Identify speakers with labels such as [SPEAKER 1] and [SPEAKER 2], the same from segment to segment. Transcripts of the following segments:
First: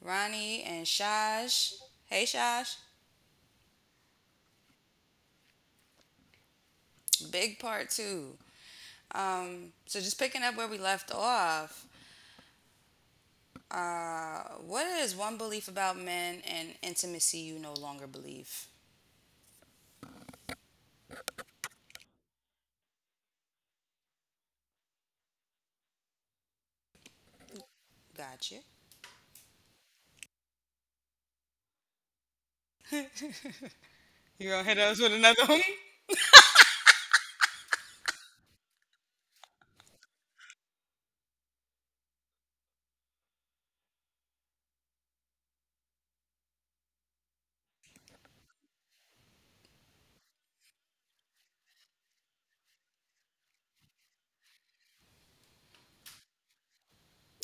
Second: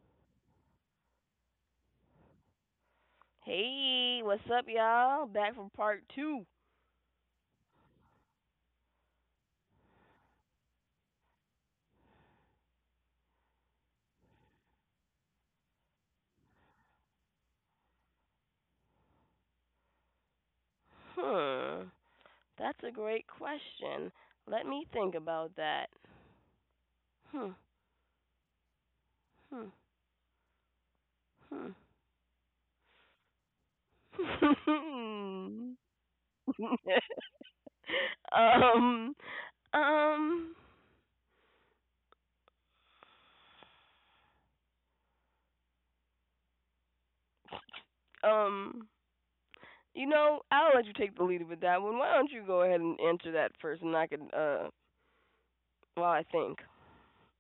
[SPEAKER 1] Ronnie and Shash. Hey, Shash.
[SPEAKER 2] Hey, what's up, y'all? Back from part two.
[SPEAKER 1] Big part two. So just picking up where we left off. Uh, what is one belief about men and intimacy you no longer believe?
[SPEAKER 2] Hmm, that's a great question. Let me think about that. Hmm,
[SPEAKER 1] Gotcha.
[SPEAKER 2] hmm, hmm.
[SPEAKER 1] You gonna hit us with another one?
[SPEAKER 2] um, um, um. You know, I'll let you take the lead with that one. Why don't you go ahead and answer that first, and I can, while I think.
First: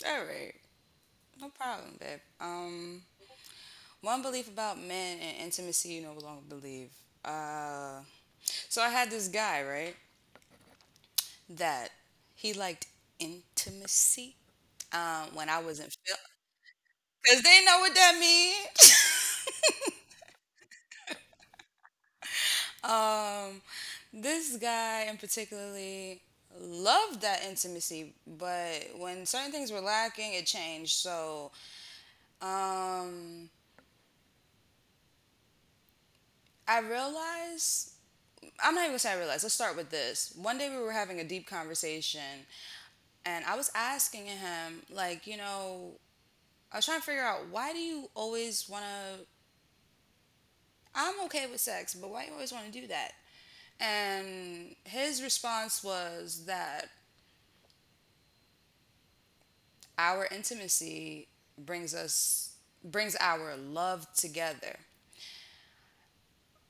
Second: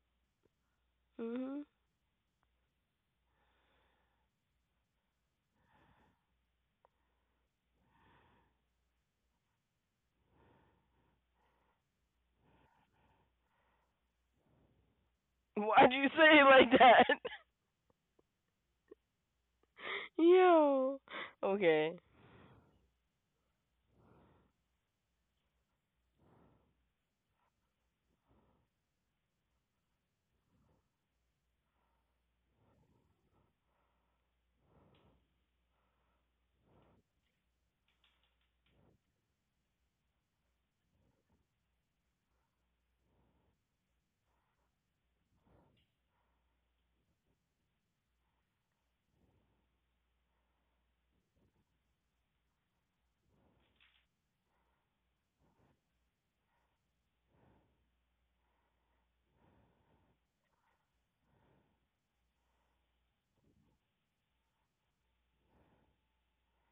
[SPEAKER 1] All right, no
[SPEAKER 2] Hmm.
[SPEAKER 1] problem, babe. One belief about men and intimacy you no longer believe. Uh, so I had this guy, right? That he liked intimacy when I
[SPEAKER 2] Why'd
[SPEAKER 1] wasn't
[SPEAKER 2] you
[SPEAKER 1] feeling,
[SPEAKER 2] say it like that?
[SPEAKER 1] because they know what that means.
[SPEAKER 2] Yo. Okay.
[SPEAKER 1] um, this guy in particularly loved that intimacy, but when certain things were lacking, it changed. So um, I realized. I'm not even gonna say I realized. Let's start with this. One day we were having a deep conversation, and I was asking him, like, you know, I was trying to figure out why do you always want to, I'm okay with sex, but why you always want to do that? And his response was that our intimacy brings us brings our love together.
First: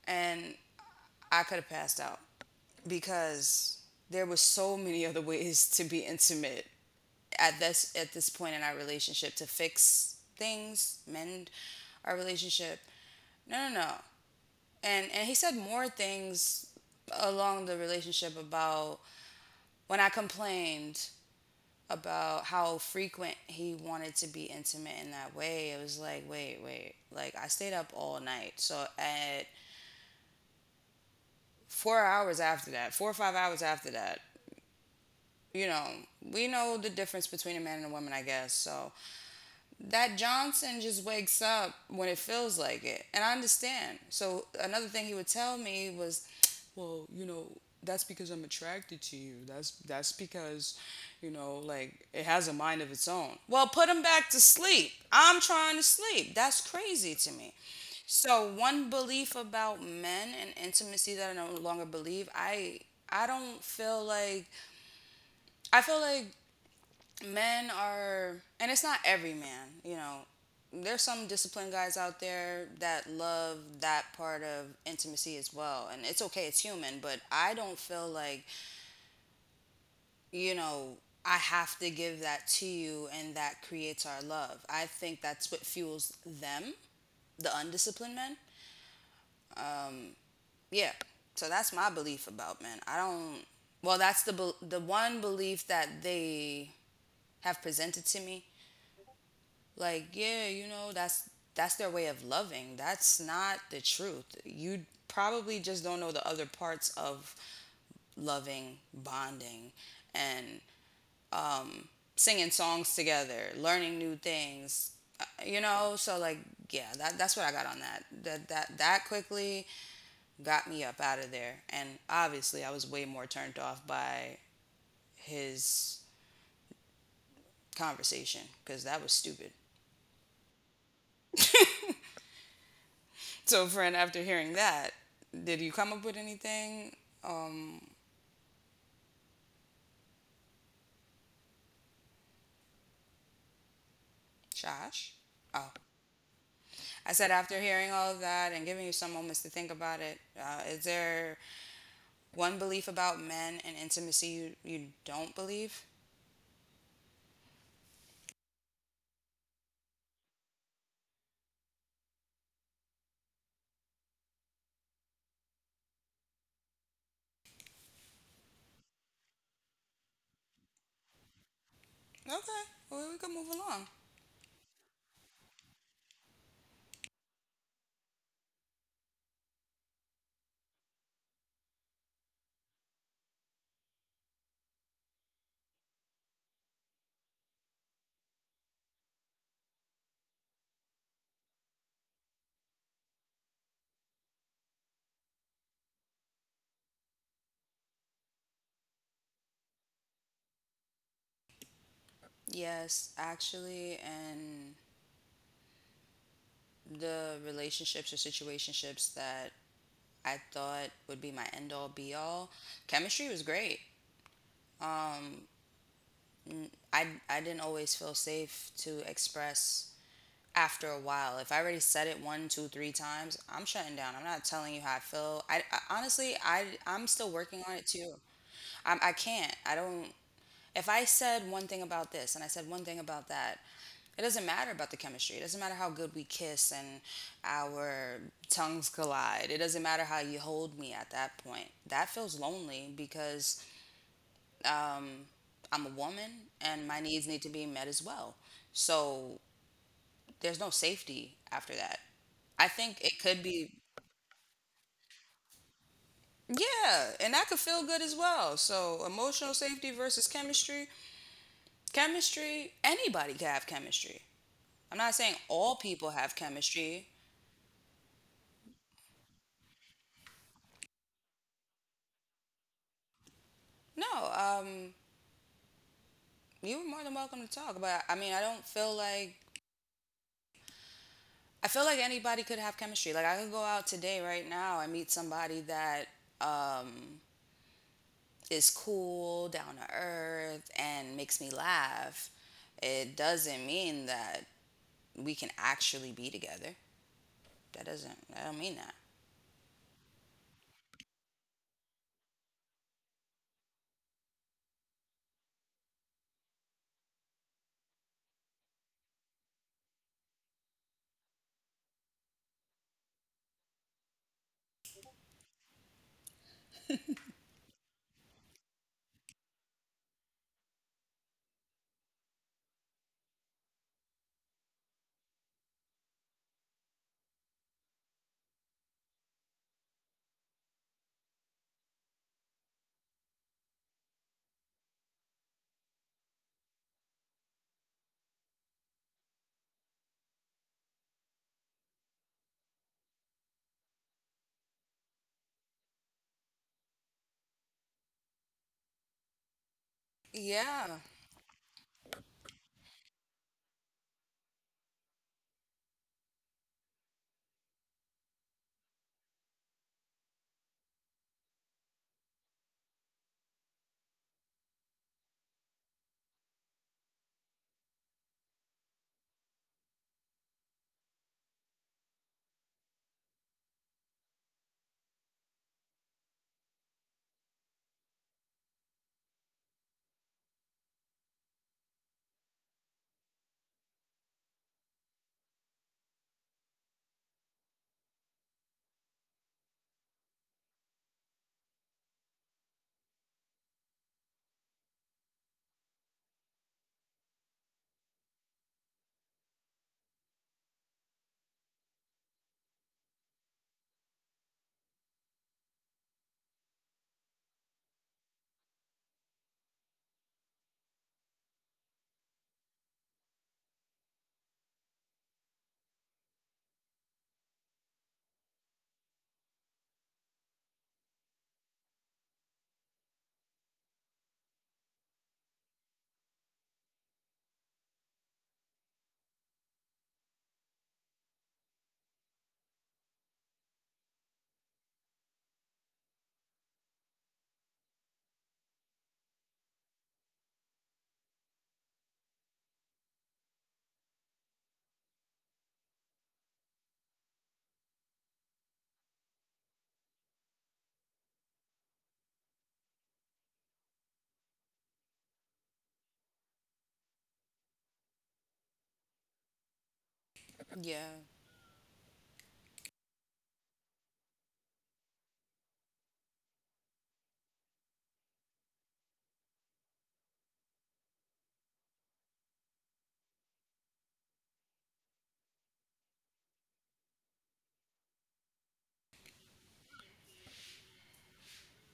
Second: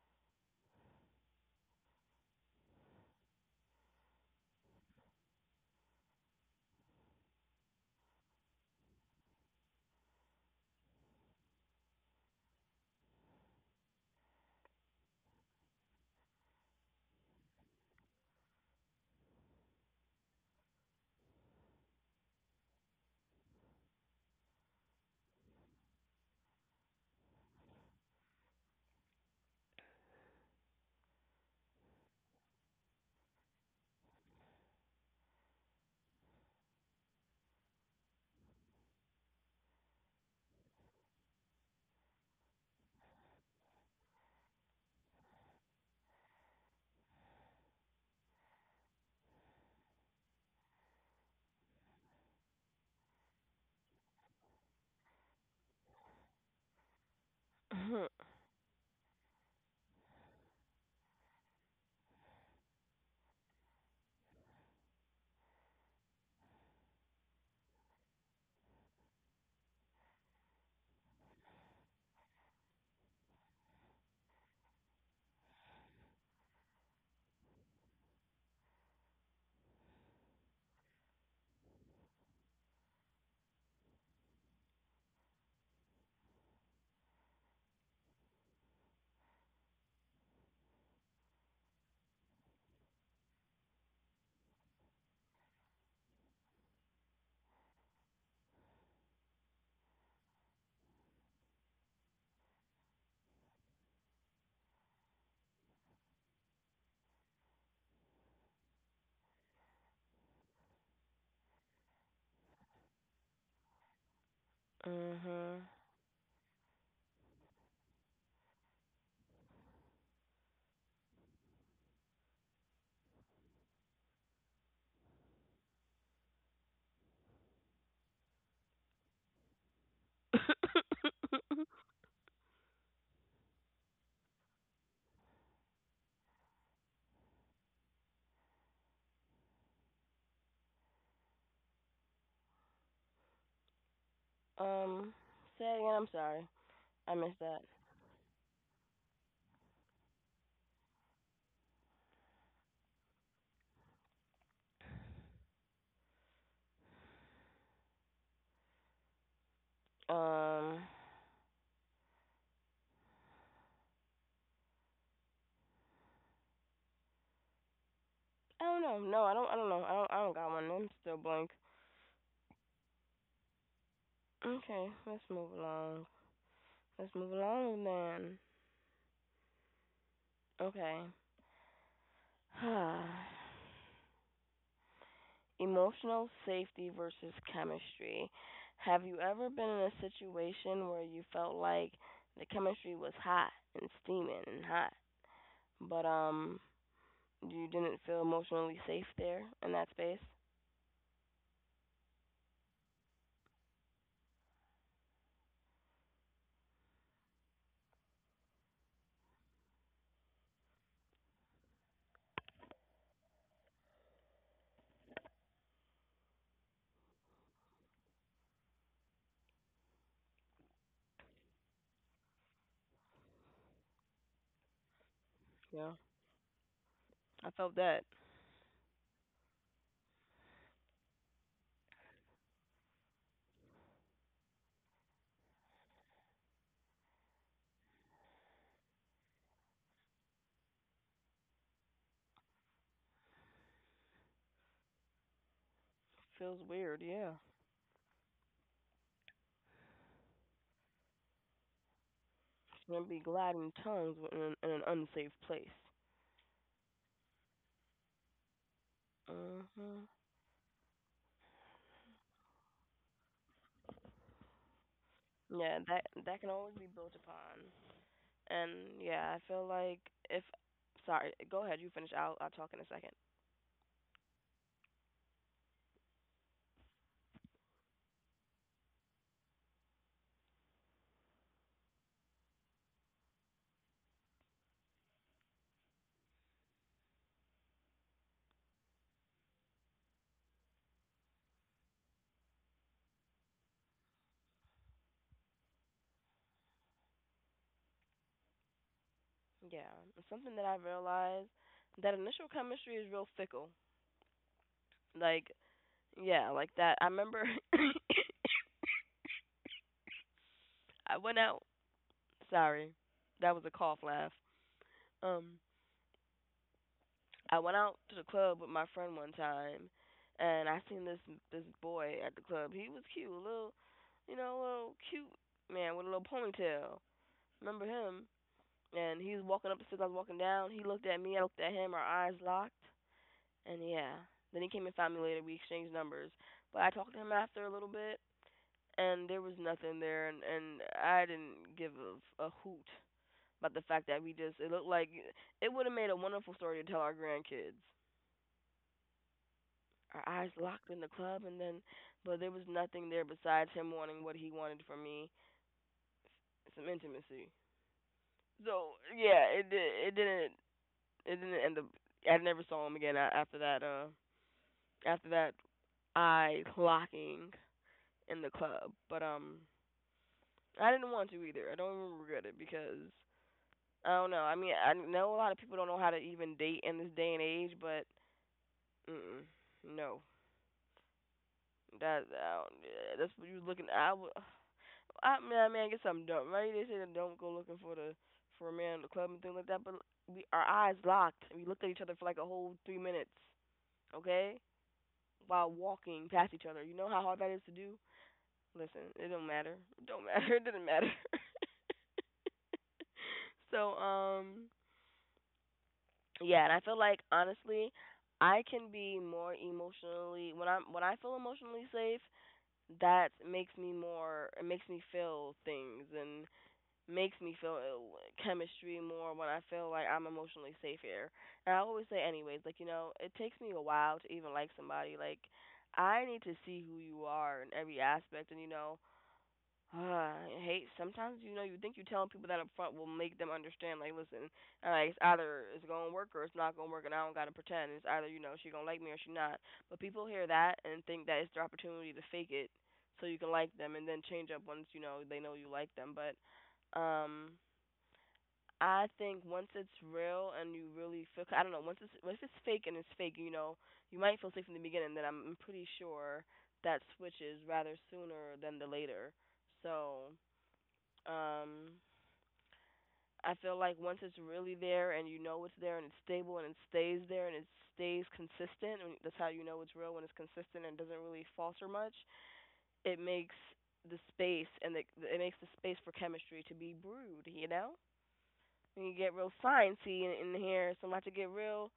[SPEAKER 1] And I could have passed out because there was so many other ways to be intimate at this point in our relationship, to fix things, mend our relationship. No, no, no. And he said more things along the relationship about when I complained about how frequent he wanted to be intimate in that way, it was like, wait. Like, I stayed up all night. So, at 4 hours after that, 4 or 5 hours after that, you know, we know the difference between a man and a woman, I guess. So, that Johnson just wakes up when it feels like it. And I understand. So another thing he would tell me was, well, you know, that's because I'm attracted to you. That's because, you know, like it has a mind of its own. Well, put him back to sleep. I'm trying to sleep. That's crazy to me.
[SPEAKER 2] Uh huh.
[SPEAKER 1] So one belief about men and intimacy that I no longer believe, I don't feel like, I feel like men are, and it's not every man, you know, there's some disciplined guys out there that love that part of intimacy as well, and it's okay, it's human, but I don't feel like, you know I have to give that to you and that creates our love. I think that's what fuels them, the undisciplined men. Yeah, so that's my belief about men. I don't well, that's the one belief that they have presented to me. Like, yeah, you know, that's their way of loving. That's not the truth. You probably just don't know the other parts of loving, bonding, and singing songs together, learning new things.
[SPEAKER 2] Uh-huh.
[SPEAKER 1] You know, so like, yeah, that's what I got on that. That quickly got me up out of there, and obviously I was way more turned off by his conversation because that was stupid. So, friend, after hearing that, did you come up with anything,
[SPEAKER 2] Um,
[SPEAKER 1] Josh?
[SPEAKER 2] say
[SPEAKER 1] Oh,
[SPEAKER 2] it again. I'm sorry. I
[SPEAKER 1] I said
[SPEAKER 2] missed that.
[SPEAKER 1] after hearing all of that and giving you some moments to think about it, is there one belief about men and intimacy you don't believe?
[SPEAKER 2] Um, I don't know. No, I don't know. I don't got one. I'm still blank.
[SPEAKER 1] Okay, well, we can move along.
[SPEAKER 2] Okay, let's move along. Let's move along then. Okay. Emotional safety versus chemistry. Have you ever been in a situation where you felt like the chemistry was hot and steaming and hot, but you didn't feel emotionally safe there in that space?
[SPEAKER 1] Yes, actually, and the relationships or situationships that I thought would be my end all be all, chemistry was great. Um, I didn't always feel safe to express after a while. If I already said it one, two, three times, I'm shutting down. I'm not telling you how I feel. I,
[SPEAKER 2] Yeah,
[SPEAKER 1] I honestly, I'm still
[SPEAKER 2] I
[SPEAKER 1] working
[SPEAKER 2] felt
[SPEAKER 1] on it
[SPEAKER 2] that.
[SPEAKER 1] too. I can't. I don't. If I said one thing about this and I said one thing about that, it doesn't matter about the chemistry. It doesn't matter how good we kiss and our tongues collide. It doesn't matter how you hold me at that point. That feels lonely because I'm a woman
[SPEAKER 2] Feels
[SPEAKER 1] and
[SPEAKER 2] weird,
[SPEAKER 1] my needs
[SPEAKER 2] yeah.
[SPEAKER 1] need to be met as well. So there's no safety after that. I
[SPEAKER 2] Gonna
[SPEAKER 1] think
[SPEAKER 2] be
[SPEAKER 1] it could
[SPEAKER 2] gliding
[SPEAKER 1] be,
[SPEAKER 2] tongues in an unsafe place.
[SPEAKER 1] yeah, and that could feel good as well. So, emotional safety
[SPEAKER 2] Mhm.
[SPEAKER 1] versus chemistry. Chemistry, anybody can have chemistry. I'm not saying
[SPEAKER 2] Yeah,
[SPEAKER 1] all
[SPEAKER 2] that
[SPEAKER 1] people
[SPEAKER 2] that
[SPEAKER 1] have
[SPEAKER 2] can always be
[SPEAKER 1] chemistry.
[SPEAKER 2] built upon. And yeah, I feel like if sorry, go ahead, you finish. I'll talk in a second.
[SPEAKER 1] No, you were more than welcome to talk, but I mean, I don't feel like, I feel like anybody could have chemistry. Like, I could go out today, right now, I meet somebody that, um, is cool, down to earth, and makes me laugh. It doesn't mean that we can actually be together. That doesn't, I don't mean that.
[SPEAKER 2] Yeah, it's something that I realized that initial chemistry is real fickle. Like yeah, like that. I remember I went out. Sorry, that was a cough laugh. Um, I went out to the club with my friend one time, and I seen this boy at the club. He was cute, a little, you know, a little cute man with a little ponytail. Remember him? And he was walking up the stairs. I was walking down. He looked at me. I looked at him. Our eyes locked. And yeah, then he came and found me later. We exchanged numbers. But I talked to him after a little bit, and there was nothing there, and I didn't give a hoot about the fact that we just it looked like it would have made a wonderful story to tell our grandkids. Our eyes locked in
[SPEAKER 1] Yeah,
[SPEAKER 2] the club, and then but there was nothing there besides him wanting what he wanted from me, some intimacy. So yeah, it did it didn't, it didn't end up. I never saw him again after that, after that eye locking in the club. But I didn't want to either. I don't even regret it, because I don't know. I mean, I know a lot of people don't know how to even date in this day and age, but mm, no, that I that's what you looking, I mean, I mean, I guess I'm dumb, right? They say that don't go looking for a man in the club and things like that. But we our eyes locked. And We looked at each other for like a whole 3 minutes, okay? While walking past each other. You know how hard that is to do. Listen, it don't matter. It don't matter. It did not matter. So yeah, and I feel like honestly, I can be more emotionally when I feel emotionally safe. That makes me more. It makes me feel things and makes me feel ill, chemistry more when I feel like I'm emotionally safe here. And I always say, anyways, like, you know, it takes me a while to even like somebody. Like, I need to see who you are in every aspect. And, you know, uh, hey, sometimes you know you think you telling people that up front will make them understand. Like, listen, it's either it's gonna work or it's not gonna work, and I don't gotta pretend. It's either you know she gonna like me or she not. But people hear that and think that it's their opportunity to fake it so you can like them and then change up once you know they know you like them. But um, I think once it's real and you really feel, I don't know, once it's if it's fake and it's fake, you know, you might feel safe from the beginning. Then I'm pretty sure that switches rather sooner than the later. So
[SPEAKER 1] yeah,
[SPEAKER 2] um, I feel like once it's really there and you know it's there and it's stable and it stays there and it stays consistent, and that's how you know it's real when it's consistent and doesn't really falter much. It makes the space and the, it makes the space for chemistry to be brewed. You know, when you get real sciencey in here, it's about to get real.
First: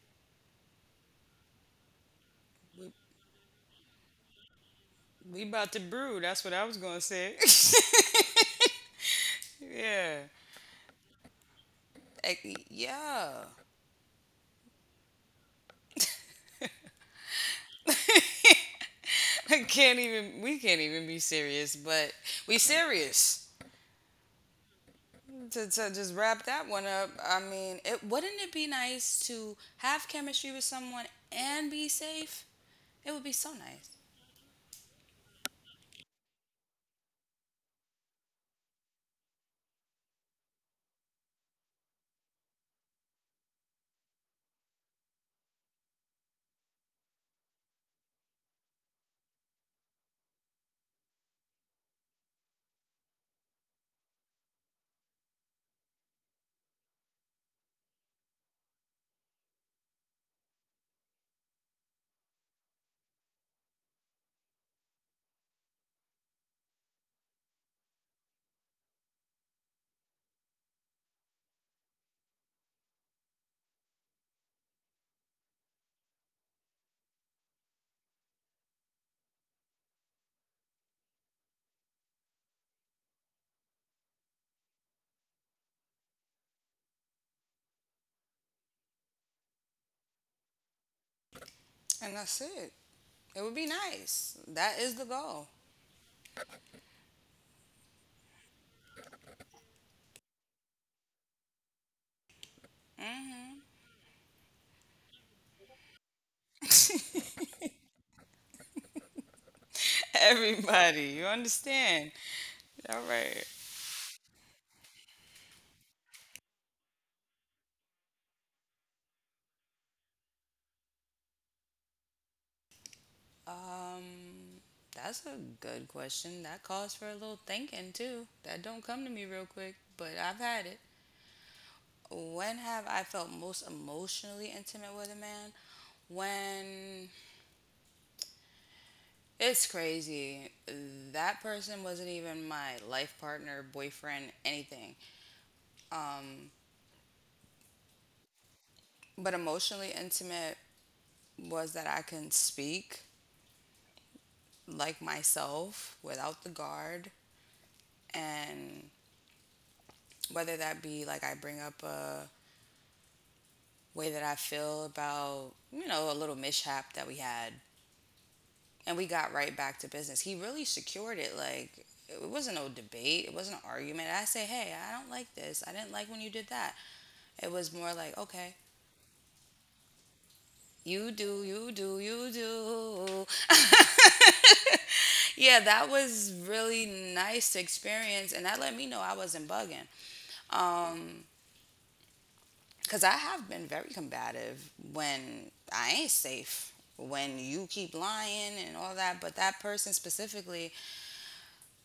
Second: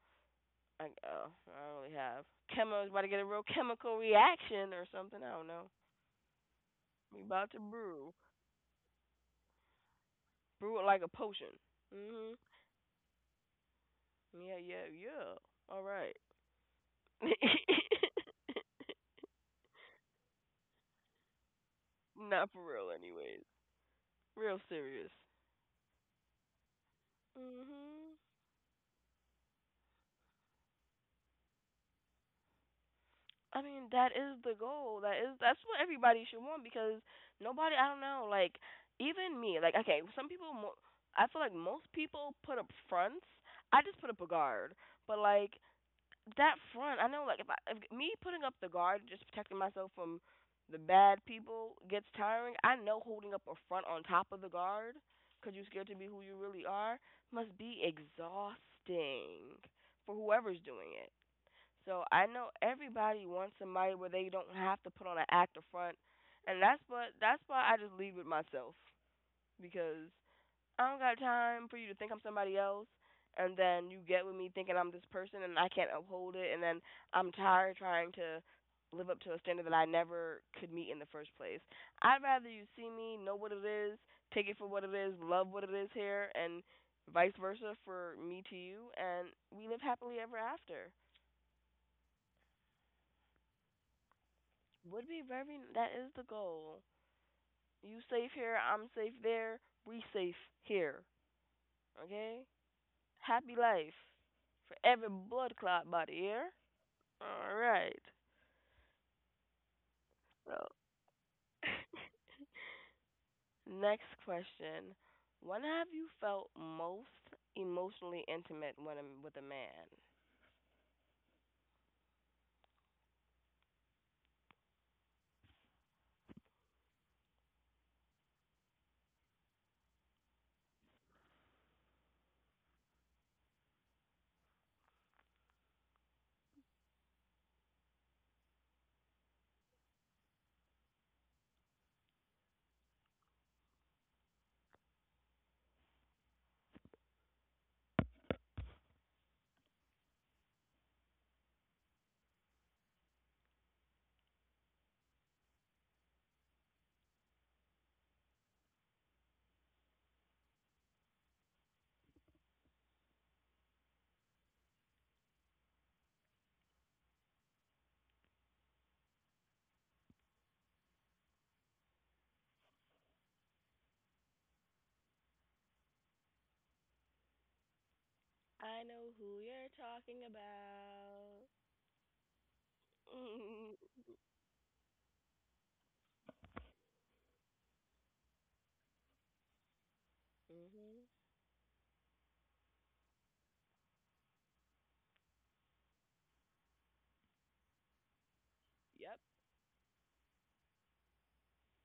[SPEAKER 2] I oh, I don't really have chemo's about to get a real chemical reaction or something. I
[SPEAKER 1] we
[SPEAKER 2] don't know.
[SPEAKER 1] about to brew. That's what I was gonna
[SPEAKER 2] We
[SPEAKER 1] say.
[SPEAKER 2] about to brew,
[SPEAKER 1] Yeah.
[SPEAKER 2] brew it like a potion. Mhm.
[SPEAKER 1] Like, yeah.
[SPEAKER 2] Yeah, yeah, yeah. All right.
[SPEAKER 1] I can't even. We can't even be serious, but
[SPEAKER 2] Not
[SPEAKER 1] we
[SPEAKER 2] for real,
[SPEAKER 1] serious.
[SPEAKER 2] anyways. Real serious.
[SPEAKER 1] To just wrap that one up, I mean, it
[SPEAKER 2] Mhm.
[SPEAKER 1] wouldn't it be nice to have chemistry with someone and be safe? It would be so
[SPEAKER 2] I
[SPEAKER 1] nice.
[SPEAKER 2] mean, that is the goal. That is that's what everybody should want because nobody, I don't know, like even me, like okay, some people mo I feel like most people put up fronts. I just put up a guard. But like that front, I know, like if me putting up the guard, just protecting myself from the bad people gets tiring. I know holding up a front on top of the guard, you're scared to be who you really are, must be exhausting for whoever's doing it. So I know everybody wants somebody where they don't have to put on an act of front, and that's why I just lead with myself because I don't got time for you to think I'm somebody else, and then you get with me thinking I'm this person and I can't uphold it, and then I'm tired trying to live up to a standard that I never could meet in the first place. I'd rather you see me, know what it is, take it for what it is, love what it is here, and vice versa for me to you, and we live happily ever after.
[SPEAKER 1] And that's it. It would be nice. That is the
[SPEAKER 2] Would be
[SPEAKER 1] goal.
[SPEAKER 2] very, that is the goal. You safe here, I'm safe there, we safe here, okay? Happy
[SPEAKER 1] Hmm.
[SPEAKER 2] life for every blood clot body here. All right. So,
[SPEAKER 1] Everybody, you understand? All right.
[SPEAKER 2] next question. When have you felt most emotionally intimate with a man?
[SPEAKER 1] Um, that's a good question. That calls for a little thinking too. That don't come to me real quick, but I've had it. When have I felt most emotionally intimate with a man? When, it's crazy. That person wasn't even my life partner, boyfriend, anything. Um, but emotionally intimate was that I can speak like myself without the guard, and whether that be like I bring up a way that I feel about, you know, a little mishap that we had, and we got right back to business. He really secured it. Like, it wasn't no debate, it wasn't an argument. I say, hey, I don't like this. I didn't like when you did that. It was more like, okay,
[SPEAKER 2] I'm talking about
[SPEAKER 1] you do.
[SPEAKER 2] mm,
[SPEAKER 1] Yeah, that was really nice to experience, and that let me know I wasn't bugging. Um, Because I have been very combative when I ain't safe, when you keep lying and all that. But that person specifically,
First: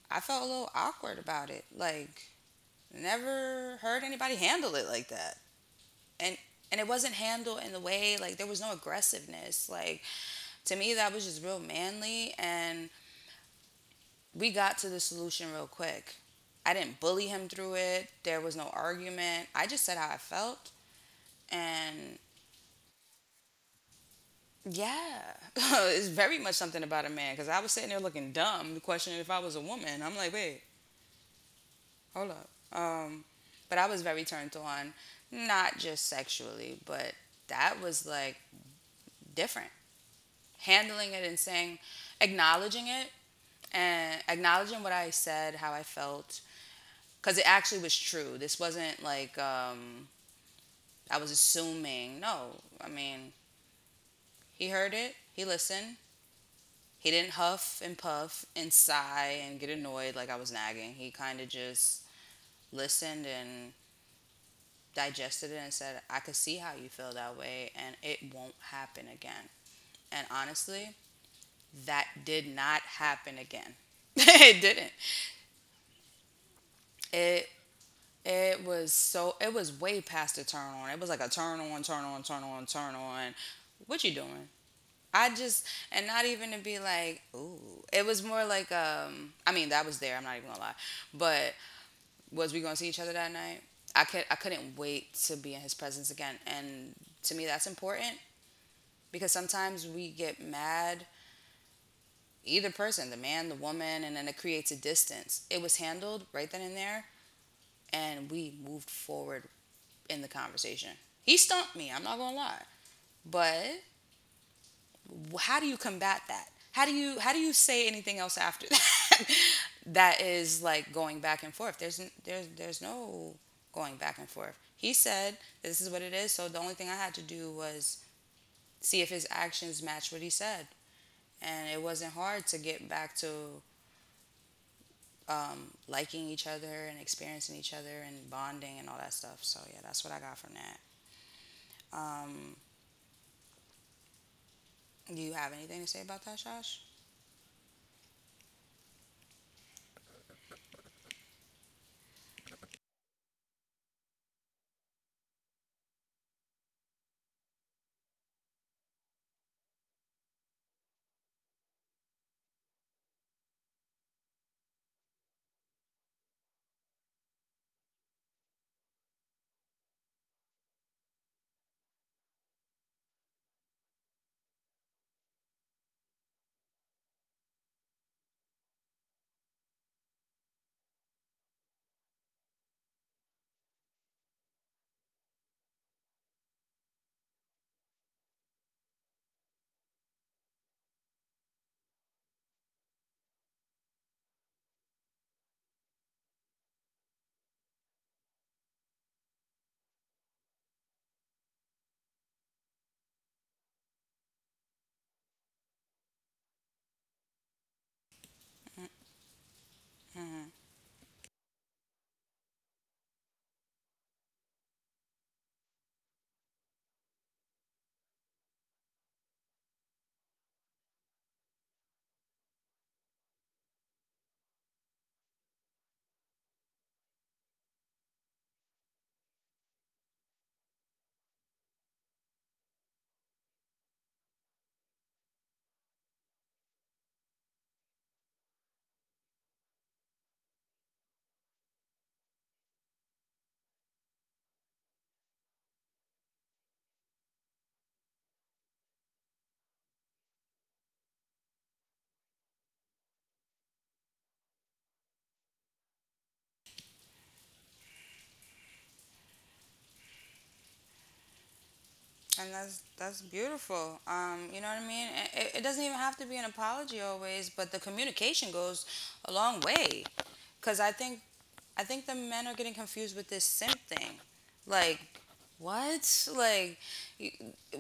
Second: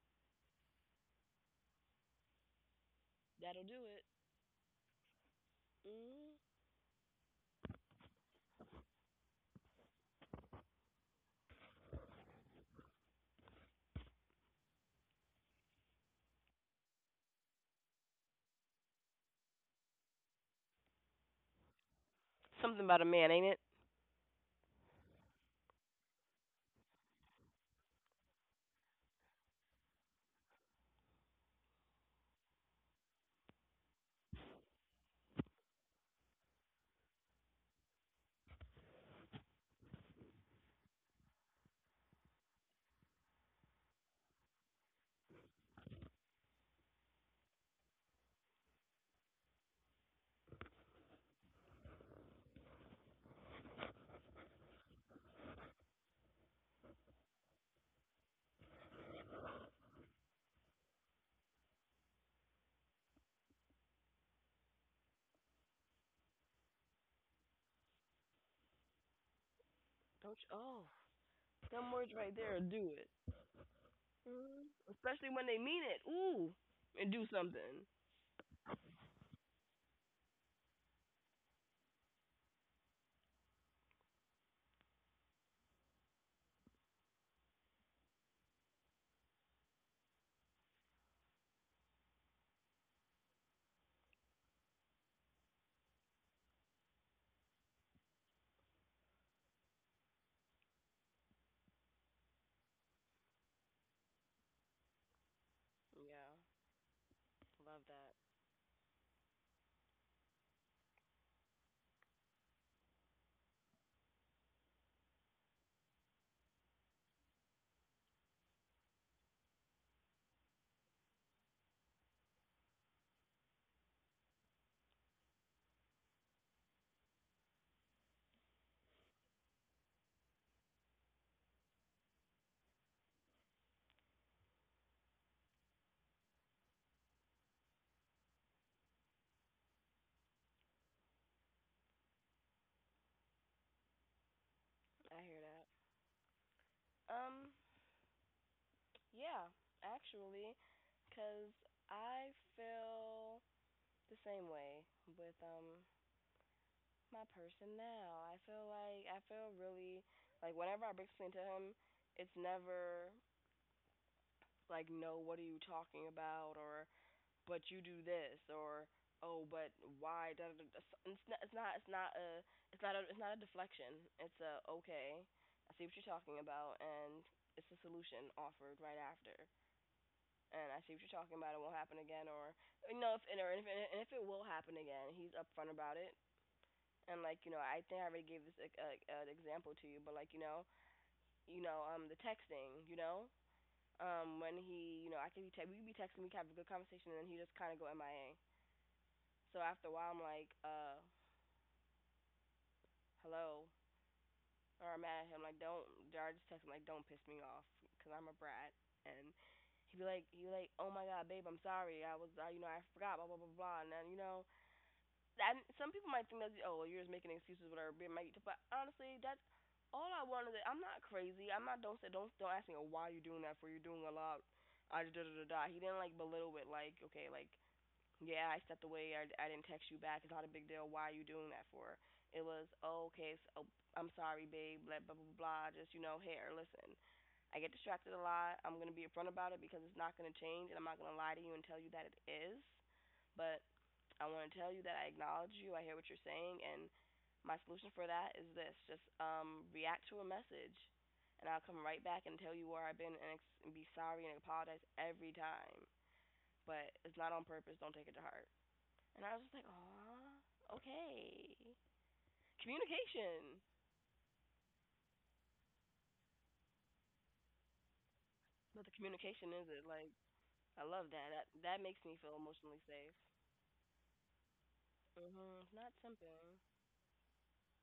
[SPEAKER 1] I felt a little awkward about it. Like,
[SPEAKER 2] that
[SPEAKER 1] never heard
[SPEAKER 2] would
[SPEAKER 1] anybody handle it like that.
[SPEAKER 2] mm,
[SPEAKER 1] And and it wasn't handled in the way like there was no aggressiveness. Like, to me that was just real manly, and we got to the solution real quick. I didn't bully him through it. There was no argument. I just said how I felt, and
[SPEAKER 2] something about a man, ain't it?
[SPEAKER 1] yeah, it's very much something about a man because I was sitting there looking dumb, questioning if I was a woman. I'm like, wait, hold up. But I was very turned on, not just sexually, but that was like different. Handling it and saying, acknowledging it and acknowledging what I said, how I felt, because it actually was true. This wasn't like I was assuming. No, I mean, he heard it, he listened. He didn't huff and puff and sigh and get annoyed like I was nagging. He kind of just listened and digested it and said, I could see how you feel that way, and it won't happen again. And
[SPEAKER 2] Don't you? Oh,
[SPEAKER 1] honestly,
[SPEAKER 2] them
[SPEAKER 1] that
[SPEAKER 2] words right
[SPEAKER 1] did
[SPEAKER 2] there will
[SPEAKER 1] not
[SPEAKER 2] do it,
[SPEAKER 1] happen again. It didn't.
[SPEAKER 2] especially when they mean it. Ooh, and do
[SPEAKER 1] It
[SPEAKER 2] something.
[SPEAKER 1] it was so, it was way past a turn on. It was like a turn on, turn on, turn on, turn on. What you doing? I just, and not even to be like, ooh. It was more like, I mean, that was there, I'm not even gonna lie. But was we going to see each other that night? I could I couldn't wait to be in his presence again, and to me that's important because sometimes we get mad, either person, the man, the woman, and then it creates a distance. It was handled
[SPEAKER 2] Yeah,
[SPEAKER 1] right then and there,
[SPEAKER 2] love that.
[SPEAKER 1] and we moved forward in the conversation. He stumped me. I'm not gonna lie, but well, how do you combat that? How do you say anything else after that? That is like going back and forth. There's no going back and forth. He said this is what it is. So the only thing I had to do was see if his actions matched what he said, and it wasn't hard to get back to liking each other and experiencing each other and bonding and all that stuff. So yeah, that's what I got from that. Um,
[SPEAKER 2] I
[SPEAKER 1] do you
[SPEAKER 2] hear
[SPEAKER 1] have
[SPEAKER 2] that.
[SPEAKER 1] anything to say about that, Josh?
[SPEAKER 2] Um, Yeah, actually, 'cause I feel the same way with my person now. I feel like I feel really like whenever I break something to him, it's never like no, what are you talking about or but you do this or oh but why da, da, da. It's not it's not it's not a it's not a It's not a deflection. It's a okay. I see what you're talking about and it's a solution offered right after. And I see what you're talking about. It won't happen again, or you know, if, and if it will happen again, he's upfront about it. And like you know, I think I already gave this a an example to you, but like you know, the texting, you know, when he, you know, I could be we could be texting, we could have a good conversation, and then he just kind of go MIA. So after a while, I'm like, hello, or I'm mad at him, like don't, I just text him like don't piss me off, cause I'm a brat, and
[SPEAKER 1] Hmm.
[SPEAKER 2] he like, oh my god, babe, I'm sorry, I was, you know, I forgot, blah blah blah blah, and then you know that some people might think that oh well, you're just making excuses whatever it might, but honestly that's all I wanted. I'm not crazy, I'm not, don't say don't ask me why you're doing that for, you're doing a lot, I da da da da. He didn't like belittle it like okay, like yeah, I stepped away. I didn't text you back. It's not a big deal. Why are you doing that for? It was, oh, okay, so, oh, I'm sorry, babe, blah, blah, blah, blah, just, you know, here, listen. I get distracted a lot. I'm going to be upfront about it because it's not going to change, and I'm not going to lie to you and tell you that it is. But I want to tell you that I acknowledge you. I hear what you're saying, and my solution for that is this: just react to a message, and I'll come right back and tell you where I've been and, and be sorry and apologize every time. But it's not on purpose. Don't take it to heart. And I was just like, "Aw, okay."
[SPEAKER 1] And that's
[SPEAKER 2] Communication.
[SPEAKER 1] beautiful. You know what I mean? It doesn't even have to be an apology always, but the communication
[SPEAKER 2] But
[SPEAKER 1] goes
[SPEAKER 2] the
[SPEAKER 1] a
[SPEAKER 2] communication
[SPEAKER 1] long
[SPEAKER 2] is it
[SPEAKER 1] way.
[SPEAKER 2] like
[SPEAKER 1] Cause
[SPEAKER 2] I
[SPEAKER 1] I
[SPEAKER 2] love
[SPEAKER 1] think,
[SPEAKER 2] that. That that
[SPEAKER 1] I
[SPEAKER 2] makes
[SPEAKER 1] think
[SPEAKER 2] me
[SPEAKER 1] the
[SPEAKER 2] feel
[SPEAKER 1] men are getting
[SPEAKER 2] emotionally safe.
[SPEAKER 1] confused with this simp thing. Like,
[SPEAKER 2] Mhm. It's not
[SPEAKER 1] what?
[SPEAKER 2] simping.
[SPEAKER 1] Like, you,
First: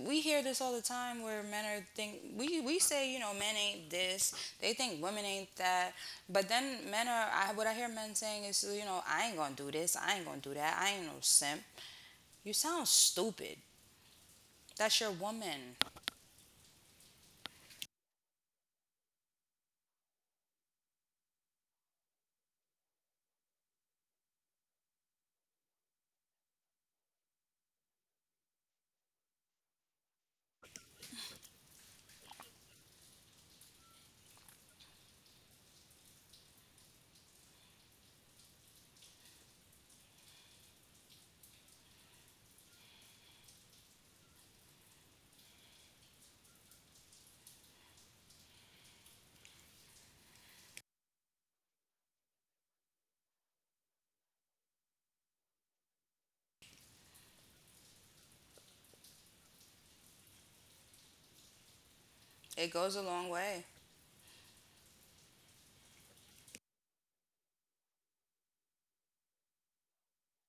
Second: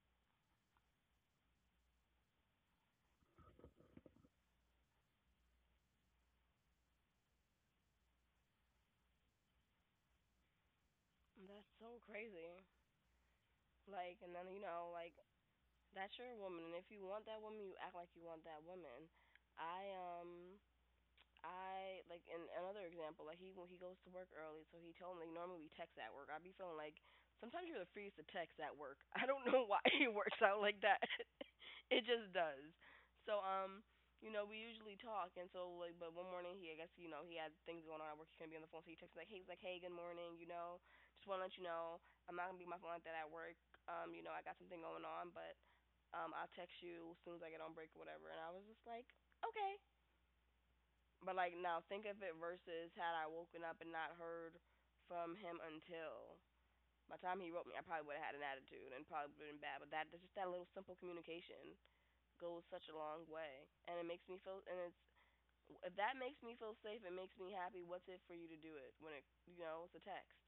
[SPEAKER 1] we hear this all the time where men are think we say, you know, men ain't this. They think women ain't that. But then men are, I, what I hear men saying is, you know, I ain't gonna do this. I ain't gonna do that. I ain't no simp.
[SPEAKER 2] That's so
[SPEAKER 1] You
[SPEAKER 2] crazy.
[SPEAKER 1] sound stupid.
[SPEAKER 2] Like, and then
[SPEAKER 1] That's your
[SPEAKER 2] like,
[SPEAKER 1] woman.
[SPEAKER 2] that's your woman, and if you want that woman, you act like you want that woman. I um I like in another example, like he when he goes to work early, so he told me, like, normally we text at work. I'd be feeling like sometimes you're the freest to text at work. I don't know why it works out like that. It just does. So, we usually talk, and so like, but one morning, I guess, he had things going on at work. He couldn't be on the phone, so he texted like, hey, he's like, hey, good morning, just want to let you know I'm not gonna be on my phone like that at work. I got something going on, but I'll text you as soon as I get on break or whatever. And I was just like, okay. But like now, think of it versus had I woken up and not heard from him until, by the time he wrote me, I probably would have had an attitude and probably would have been bad. But that, just that little simple communication goes
[SPEAKER 1] It
[SPEAKER 2] such
[SPEAKER 1] goes
[SPEAKER 2] a
[SPEAKER 1] a
[SPEAKER 2] long
[SPEAKER 1] long way.
[SPEAKER 2] way, and it makes me feel, and it's, if that makes me feel safe, it makes me happy. What's it for you to do it when it you know it's a text?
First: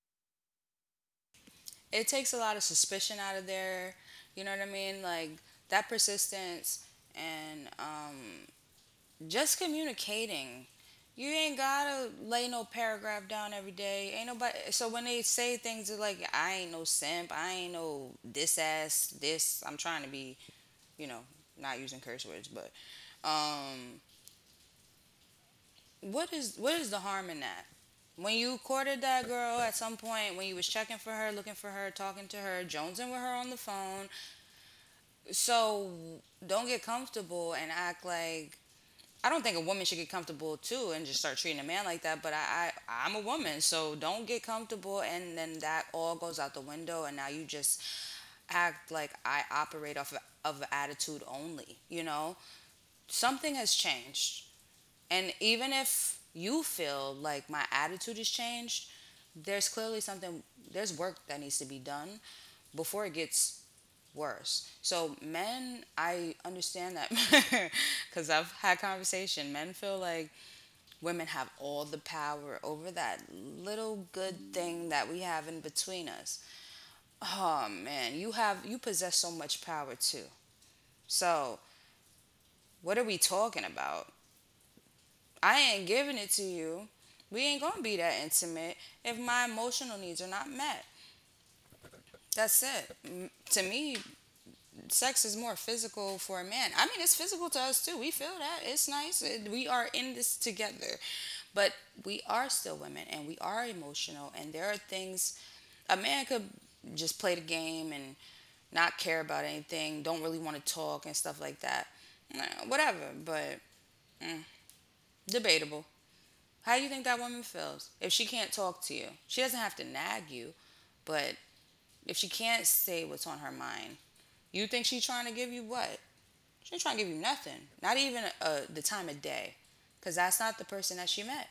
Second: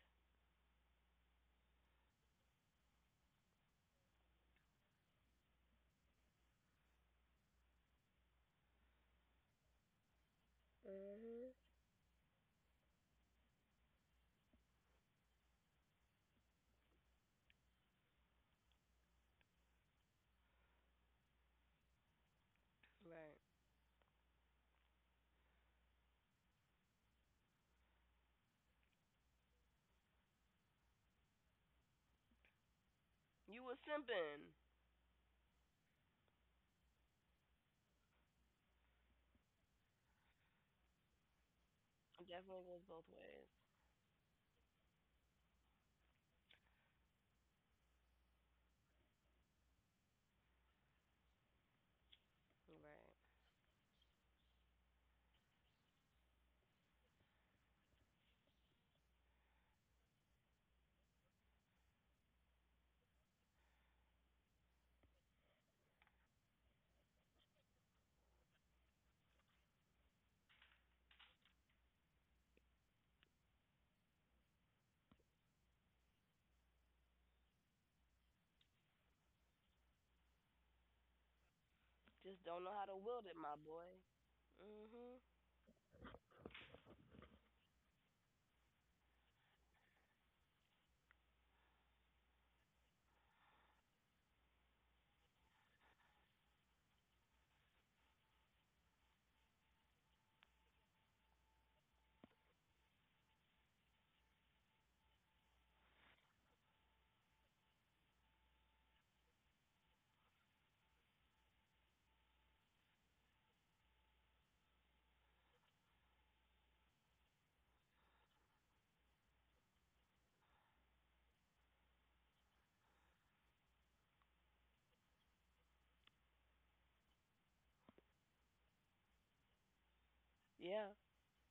[SPEAKER 1] It takes a lot of suspicion out of there. You know what I mean? Like that persistence and just communicating. You
[SPEAKER 2] Mhm.
[SPEAKER 1] ain't gotta lay no paragraph down every day. Ain't nobody. So when they say things they're like, "I ain't no simp. I ain't no this ass this," I'm trying to be, you know, not using curse words, but
[SPEAKER 2] Right.
[SPEAKER 1] um, what is the harm in that? When you courted that girl at some point, when you was checking for her, looking for her, talking to her, jonesing with her on the
[SPEAKER 2] You were
[SPEAKER 1] phone.
[SPEAKER 2] simping.
[SPEAKER 1] So don't get comfortable and act like I don't think a woman should get comfortable too and just start treating a man like that.
[SPEAKER 2] It
[SPEAKER 1] But
[SPEAKER 2] definitely
[SPEAKER 1] I,
[SPEAKER 2] goes both
[SPEAKER 1] I I'm a
[SPEAKER 2] ways.
[SPEAKER 1] woman, so don't get comfortable and then that all goes out the window and now you just act like I operate off of attitude only. You know,
[SPEAKER 2] Right.
[SPEAKER 1] something has changed, and even if you feel like my attitude has changed, there's clearly something, there's work that needs to be done before it gets worse. So men, I understand that, because I've had conversation. Men feel like women have all the power over that little good thing that we have in between us. Oh man, you have you possess so much power too. So
[SPEAKER 2] Just don't know how to
[SPEAKER 1] what are we
[SPEAKER 2] wield it, my
[SPEAKER 1] talking
[SPEAKER 2] boy.
[SPEAKER 1] about?
[SPEAKER 2] Mhm.
[SPEAKER 1] I ain't giving it to you. We ain't gonna be that intimate if my emotional needs are not met. That's it. To me, sex is more physical for a man. I mean, it's physical to us too. We feel that. It's nice. It- We are in this together. But we are still women and we are emotional. And there are things a man could just play the game and not care about anything, don't really want to talk and stuff like that. Nah, whatever. But mm, debatable. How do you think that woman feels if she can't talk to you? She doesn't have to nag you, but if she can't say what's on her mind, you think she's trying to give you what? She ain't trying to give you nothing. Not even the time of day. Because that's not the
[SPEAKER 2] Yeah.
[SPEAKER 1] person that she met.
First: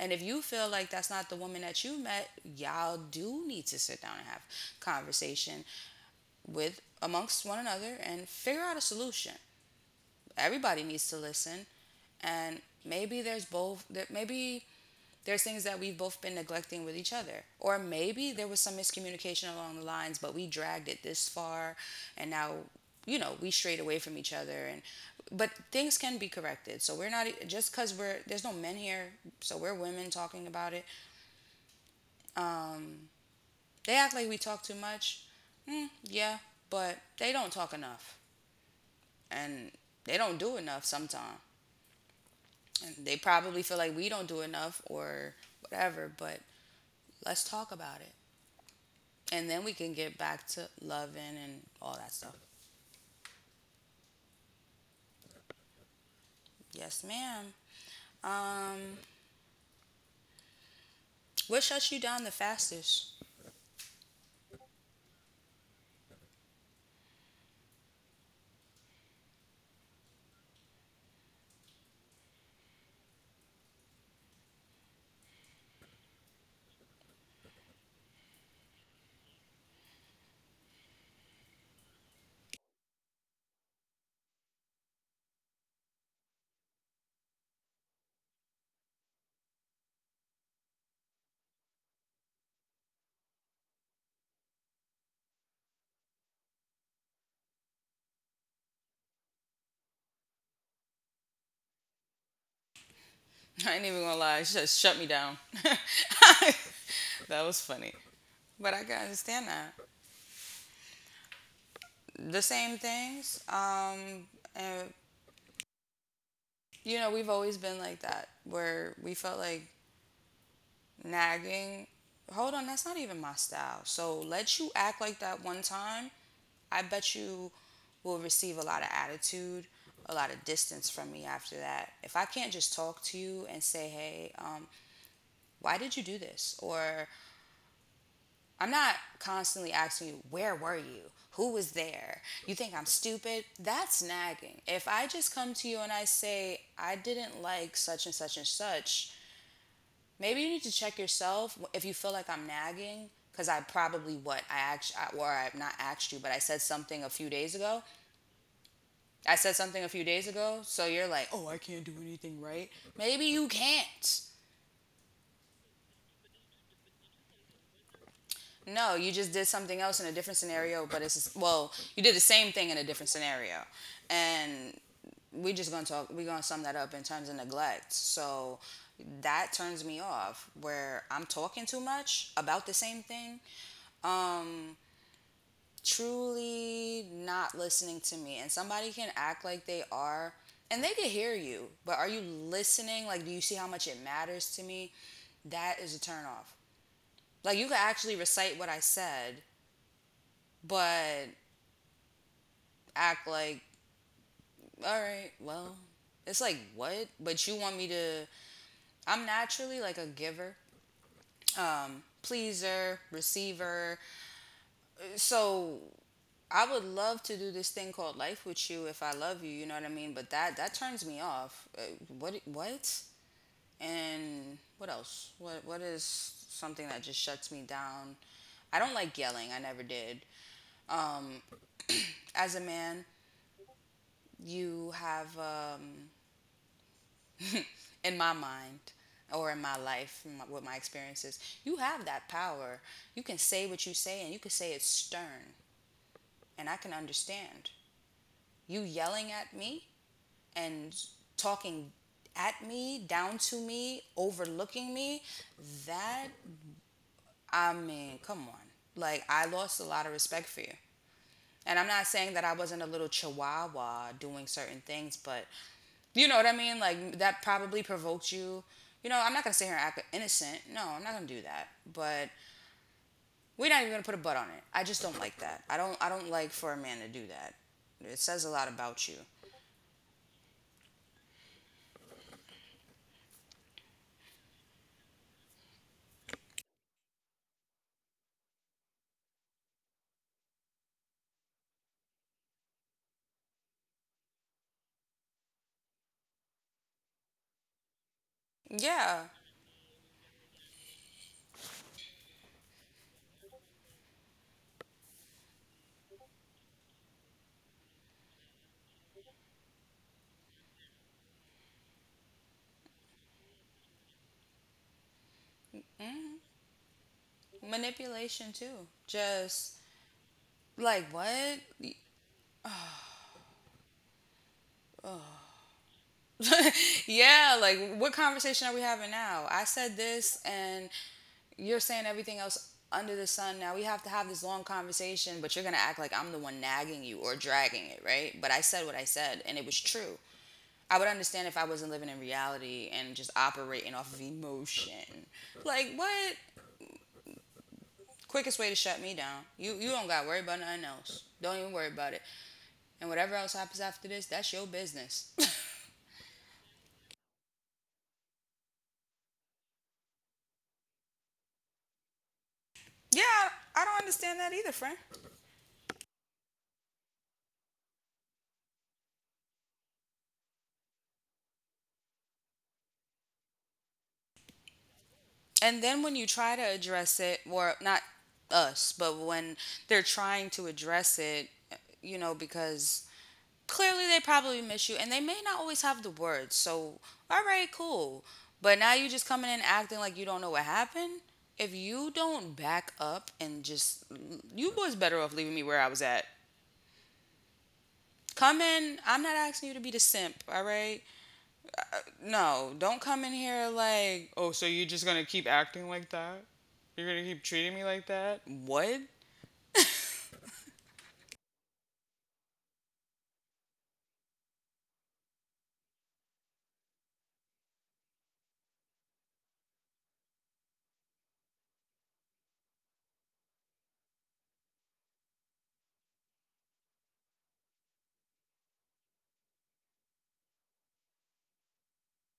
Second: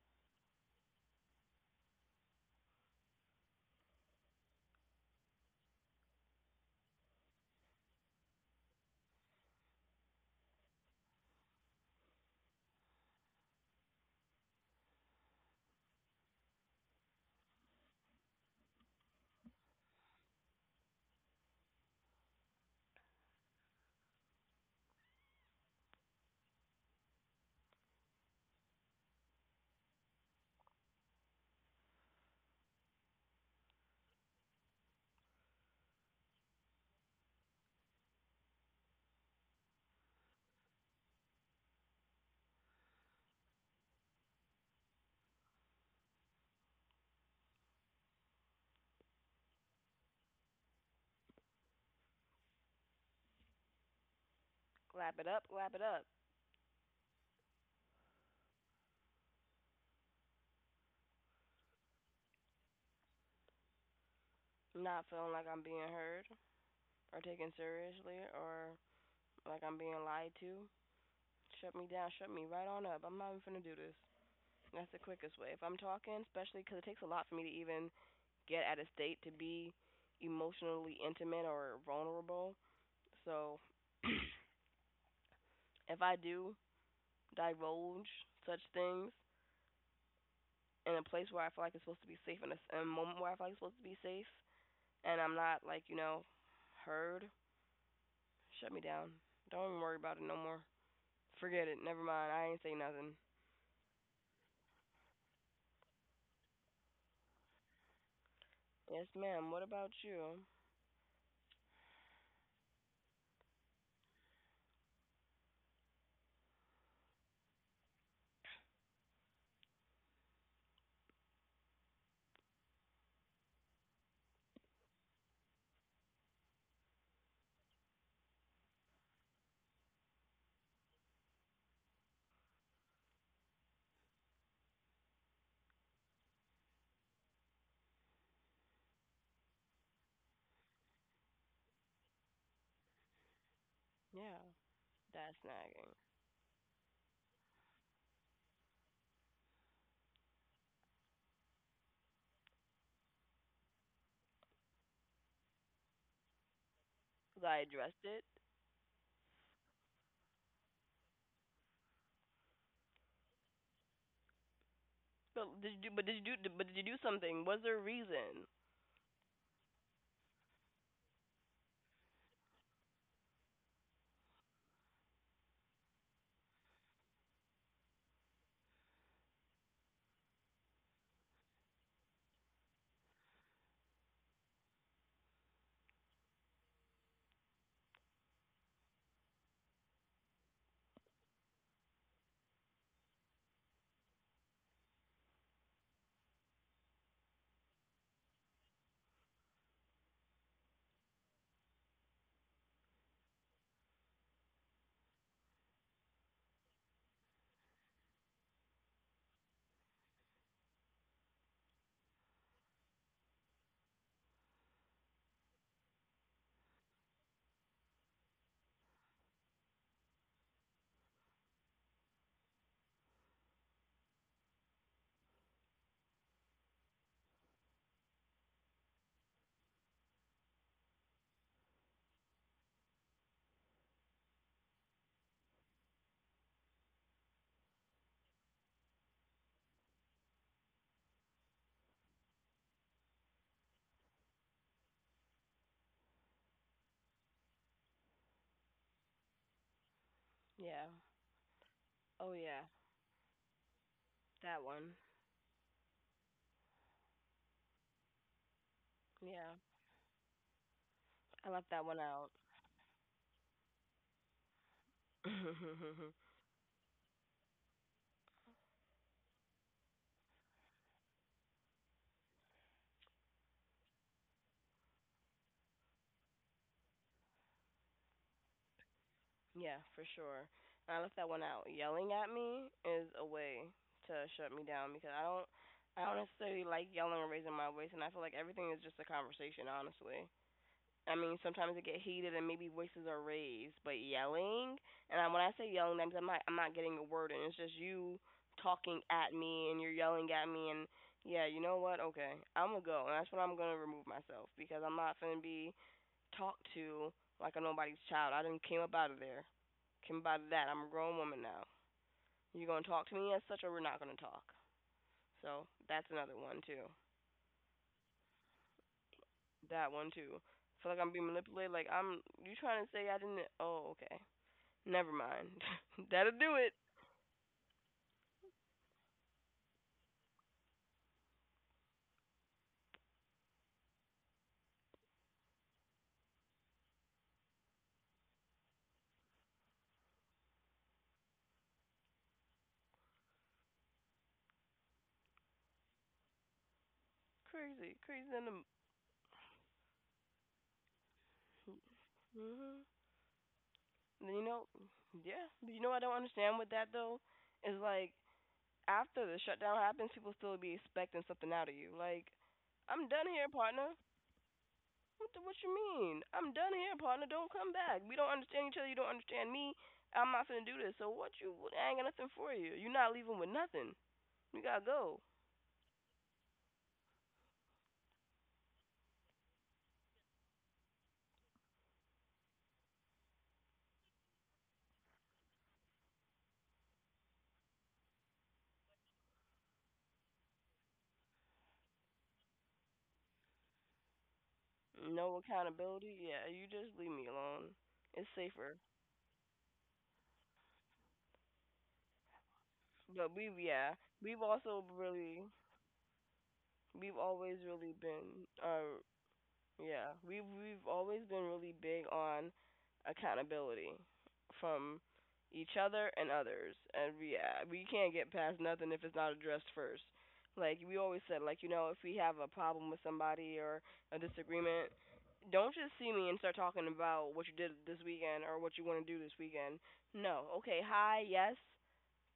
[SPEAKER 1] And if you feel like that's not the woman that you met, y'all do need to sit down and have conversation with amongst one another and figure out a solution. Everybody needs to listen, and maybe there's things that we've both been neglecting with each other. Or maybe there was some miscommunication along the lines, but we dragged it this far and now, you know, we strayed away from each other and but things can be corrected. So we're not just cuz we're there's no men here, so we're women talking about it. Um they act like we talk too much. Mm, yeah, but they don't talk enough and they don't do enough sometimes. And they probably feel like we don't do enough or whatever, but let's talk about it, and then we can get back to loving and all that stuff.
[SPEAKER 2] Clap it up. Clap it up.
[SPEAKER 1] Yes, ma'am. Um, what shuts you down the fastest?
[SPEAKER 2] Not feeling like I'm being heard or taken seriously or like I'm being lied to. Shut me down, shut me right on up. I'm not even gonna do this. That's the quickest way. If I'm talking, especially because it takes a lot for me to even get at a state to be emotionally intimate or vulnerable. So if I do divulge such things in a place where I feel like it's supposed to be safe, in a moment where I feel like it's supposed to be safe, and I'm not, like, heard, shut me down. Don't even worry about it no more. Forget it. Never mind. I ain't say nothing.
[SPEAKER 1] I ain't even gonna lie, it just shut me down. That was funny, but I can
[SPEAKER 2] Yes,
[SPEAKER 1] understand
[SPEAKER 2] ma'am. What
[SPEAKER 1] that.
[SPEAKER 2] about you?
[SPEAKER 1] The same things. And you know, we've always been like that, where we felt like nagging. Hold on, that's not even my style. So let you act like that one time. I bet you will receive a lot of attitude, a lot of distance from me after that. If I can't just talk to you and say, hey, why did you do this? Or I'm not constantly asking you, where were you? Who was there? You think I'm stupid? That's
[SPEAKER 2] Yeah,
[SPEAKER 1] nagging. If I just
[SPEAKER 2] that's
[SPEAKER 1] come to you and
[SPEAKER 2] nagging.
[SPEAKER 1] I say, I didn't like such and such and such, maybe you need to check yourself if you feel like I'm nagging because I probably what I asked or I've not asked you, but
[SPEAKER 2] 'Cause I addressed it.
[SPEAKER 1] I said something a few days ago, so you're like, oh, I can't do anything right. Maybe you can't.
[SPEAKER 2] But did you do something? Was there a reason?
[SPEAKER 1] No, you just did something else in a different scenario, but it's just, well, you did the same thing in a different scenario, and we just gonna talk. We gonna sum that up in terms of neglect. So that turns me off where I'm talking too much about the same thing. Um, truly not listening to me. And somebody can act like they are and they can hear you, but are you listening? Like, do you see how much it matters to me? That is a turn off. Like, you can actually recite what I said, but act like, all right, well, it's like what? But you want me to? I'm naturally like a giver, pleaser, receiver. So I would love to do this thing called life with you if I love you, you know what I mean? But that turns me off. What what? And what else? What is something that just shuts me down? I don't like yelling. I never did. Um as a man, you have in my mind or in my life, in my, with my experiences, you have that power. You can say what you say and you can say it stern and I can understand. You yelling at me?
[SPEAKER 2] Yeah.
[SPEAKER 1] And talking
[SPEAKER 2] Oh
[SPEAKER 1] at
[SPEAKER 2] yeah,
[SPEAKER 1] me, down to me,
[SPEAKER 2] that
[SPEAKER 1] overlooking
[SPEAKER 2] one.
[SPEAKER 1] me, that, I mean, come on. Like, I
[SPEAKER 2] Yeah,
[SPEAKER 1] lost a lot of respect for you.
[SPEAKER 2] I left
[SPEAKER 1] And I'm
[SPEAKER 2] that one
[SPEAKER 1] not saying
[SPEAKER 2] out.
[SPEAKER 1] that I wasn't a little chihuahua doing certain things, but you know what I mean? Like, that probably provoked you. You know, I'm not gonna sit here and act innocent. No, I'm not gonna do that. But we're not even gonna put a butt on it. I just don't like that. I don't. I don't like for a man to do that. It says a lot about you.
[SPEAKER 2] Yeah, for sure. And I left that one out. Yelling at me is a way to shut me down because I don't. I don't necessarily like yelling or raising my voice, and I feel like everything is just a conversation, honestly. I mean, sometimes it get heated and maybe voices are raised, but yelling, and I, when I say yelling, that means I'm not getting a word, and it's just you talking
[SPEAKER 1] Yeah,
[SPEAKER 2] at me and you're yelling at me, and yeah, you know what? Okay, I'm gonna go, and that's when I'm gonna remove myself because I'm not gonna be talked to like a nobody's child. I didn't came up out of there, came up out of that. I'm a grown woman now. You gonna talk to me as such, or we're not gonna talk. So that's another
[SPEAKER 1] mhm.
[SPEAKER 2] one too.
[SPEAKER 1] Manipulation too. Just,
[SPEAKER 2] That one too. I feel like
[SPEAKER 1] like
[SPEAKER 2] I'm being
[SPEAKER 1] what?
[SPEAKER 2] manipulated. Like, you
[SPEAKER 1] Oh,
[SPEAKER 2] trying to say I didn't? Oh, okay. Never mind.
[SPEAKER 1] oh.
[SPEAKER 2] That'll do it.
[SPEAKER 1] Yeah, like what conversation are we having now? I said this and you're saying everything else under the sun now. We have to have this long conversation, but you're going to act like I'm the one nagging you or dragging it, right? But I said what I said and it was true. I would understand if I wasn't living in reality and just operating off of emotion. Like what?
[SPEAKER 2] Crazy, crazy than
[SPEAKER 1] Quickest
[SPEAKER 2] the.
[SPEAKER 1] way to shut me down. You don't got to worry about nothing else. Don't even worry about it.
[SPEAKER 2] Hmm.
[SPEAKER 1] And whatever else happens after this,
[SPEAKER 2] You
[SPEAKER 1] that's your
[SPEAKER 2] know,
[SPEAKER 1] business.
[SPEAKER 2] yeah. But I don't understand with that though. Is like after the shutdown happens, people still be expecting something out of you. Like, I'm
[SPEAKER 1] Yeah,
[SPEAKER 2] done here,
[SPEAKER 1] I
[SPEAKER 2] partner.
[SPEAKER 1] don't understand that either, friend.
[SPEAKER 2] What you mean? I'm done here, partner. Don't come back. We don't understand each other. You don't understand me. I'm not gonna do this. So what you? What, I ain't got nothing for you. You're not leaving with nothing. You gotta go.
[SPEAKER 1] And then when you try to address it, or not us, but when they're trying to address it, you know, because clearly they probably miss you and they may not always have the words. So, all right, cool. But now you just coming in acting like you don't know what happened. If you don't back up and just, you was better off
[SPEAKER 2] No
[SPEAKER 1] leaving me where I was
[SPEAKER 2] accountability.
[SPEAKER 1] at.
[SPEAKER 2] Yeah, you just leave me alone. It's
[SPEAKER 1] Come
[SPEAKER 2] safer.
[SPEAKER 1] in. I'm not asking you to be the simp, all right? No, don't come in
[SPEAKER 2] But we've
[SPEAKER 1] here
[SPEAKER 2] yeah,
[SPEAKER 1] like,
[SPEAKER 2] we've
[SPEAKER 1] oh, so you're
[SPEAKER 2] also
[SPEAKER 1] just gonna
[SPEAKER 2] really
[SPEAKER 1] keep acting like that? You're
[SPEAKER 2] we've
[SPEAKER 1] gonna keep
[SPEAKER 2] always
[SPEAKER 1] treating me
[SPEAKER 2] really
[SPEAKER 1] like that?
[SPEAKER 2] been
[SPEAKER 1] What?
[SPEAKER 2] yeah, we've always been really big on accountability from each other and others. And yeah, we can't get past nothing if it's not addressed first. Like we always said, like, if we have a problem with somebody or a disagreement, don't just see me and start talking about what you did this weekend or what you want to do this weekend. No. Okay, hi, yes,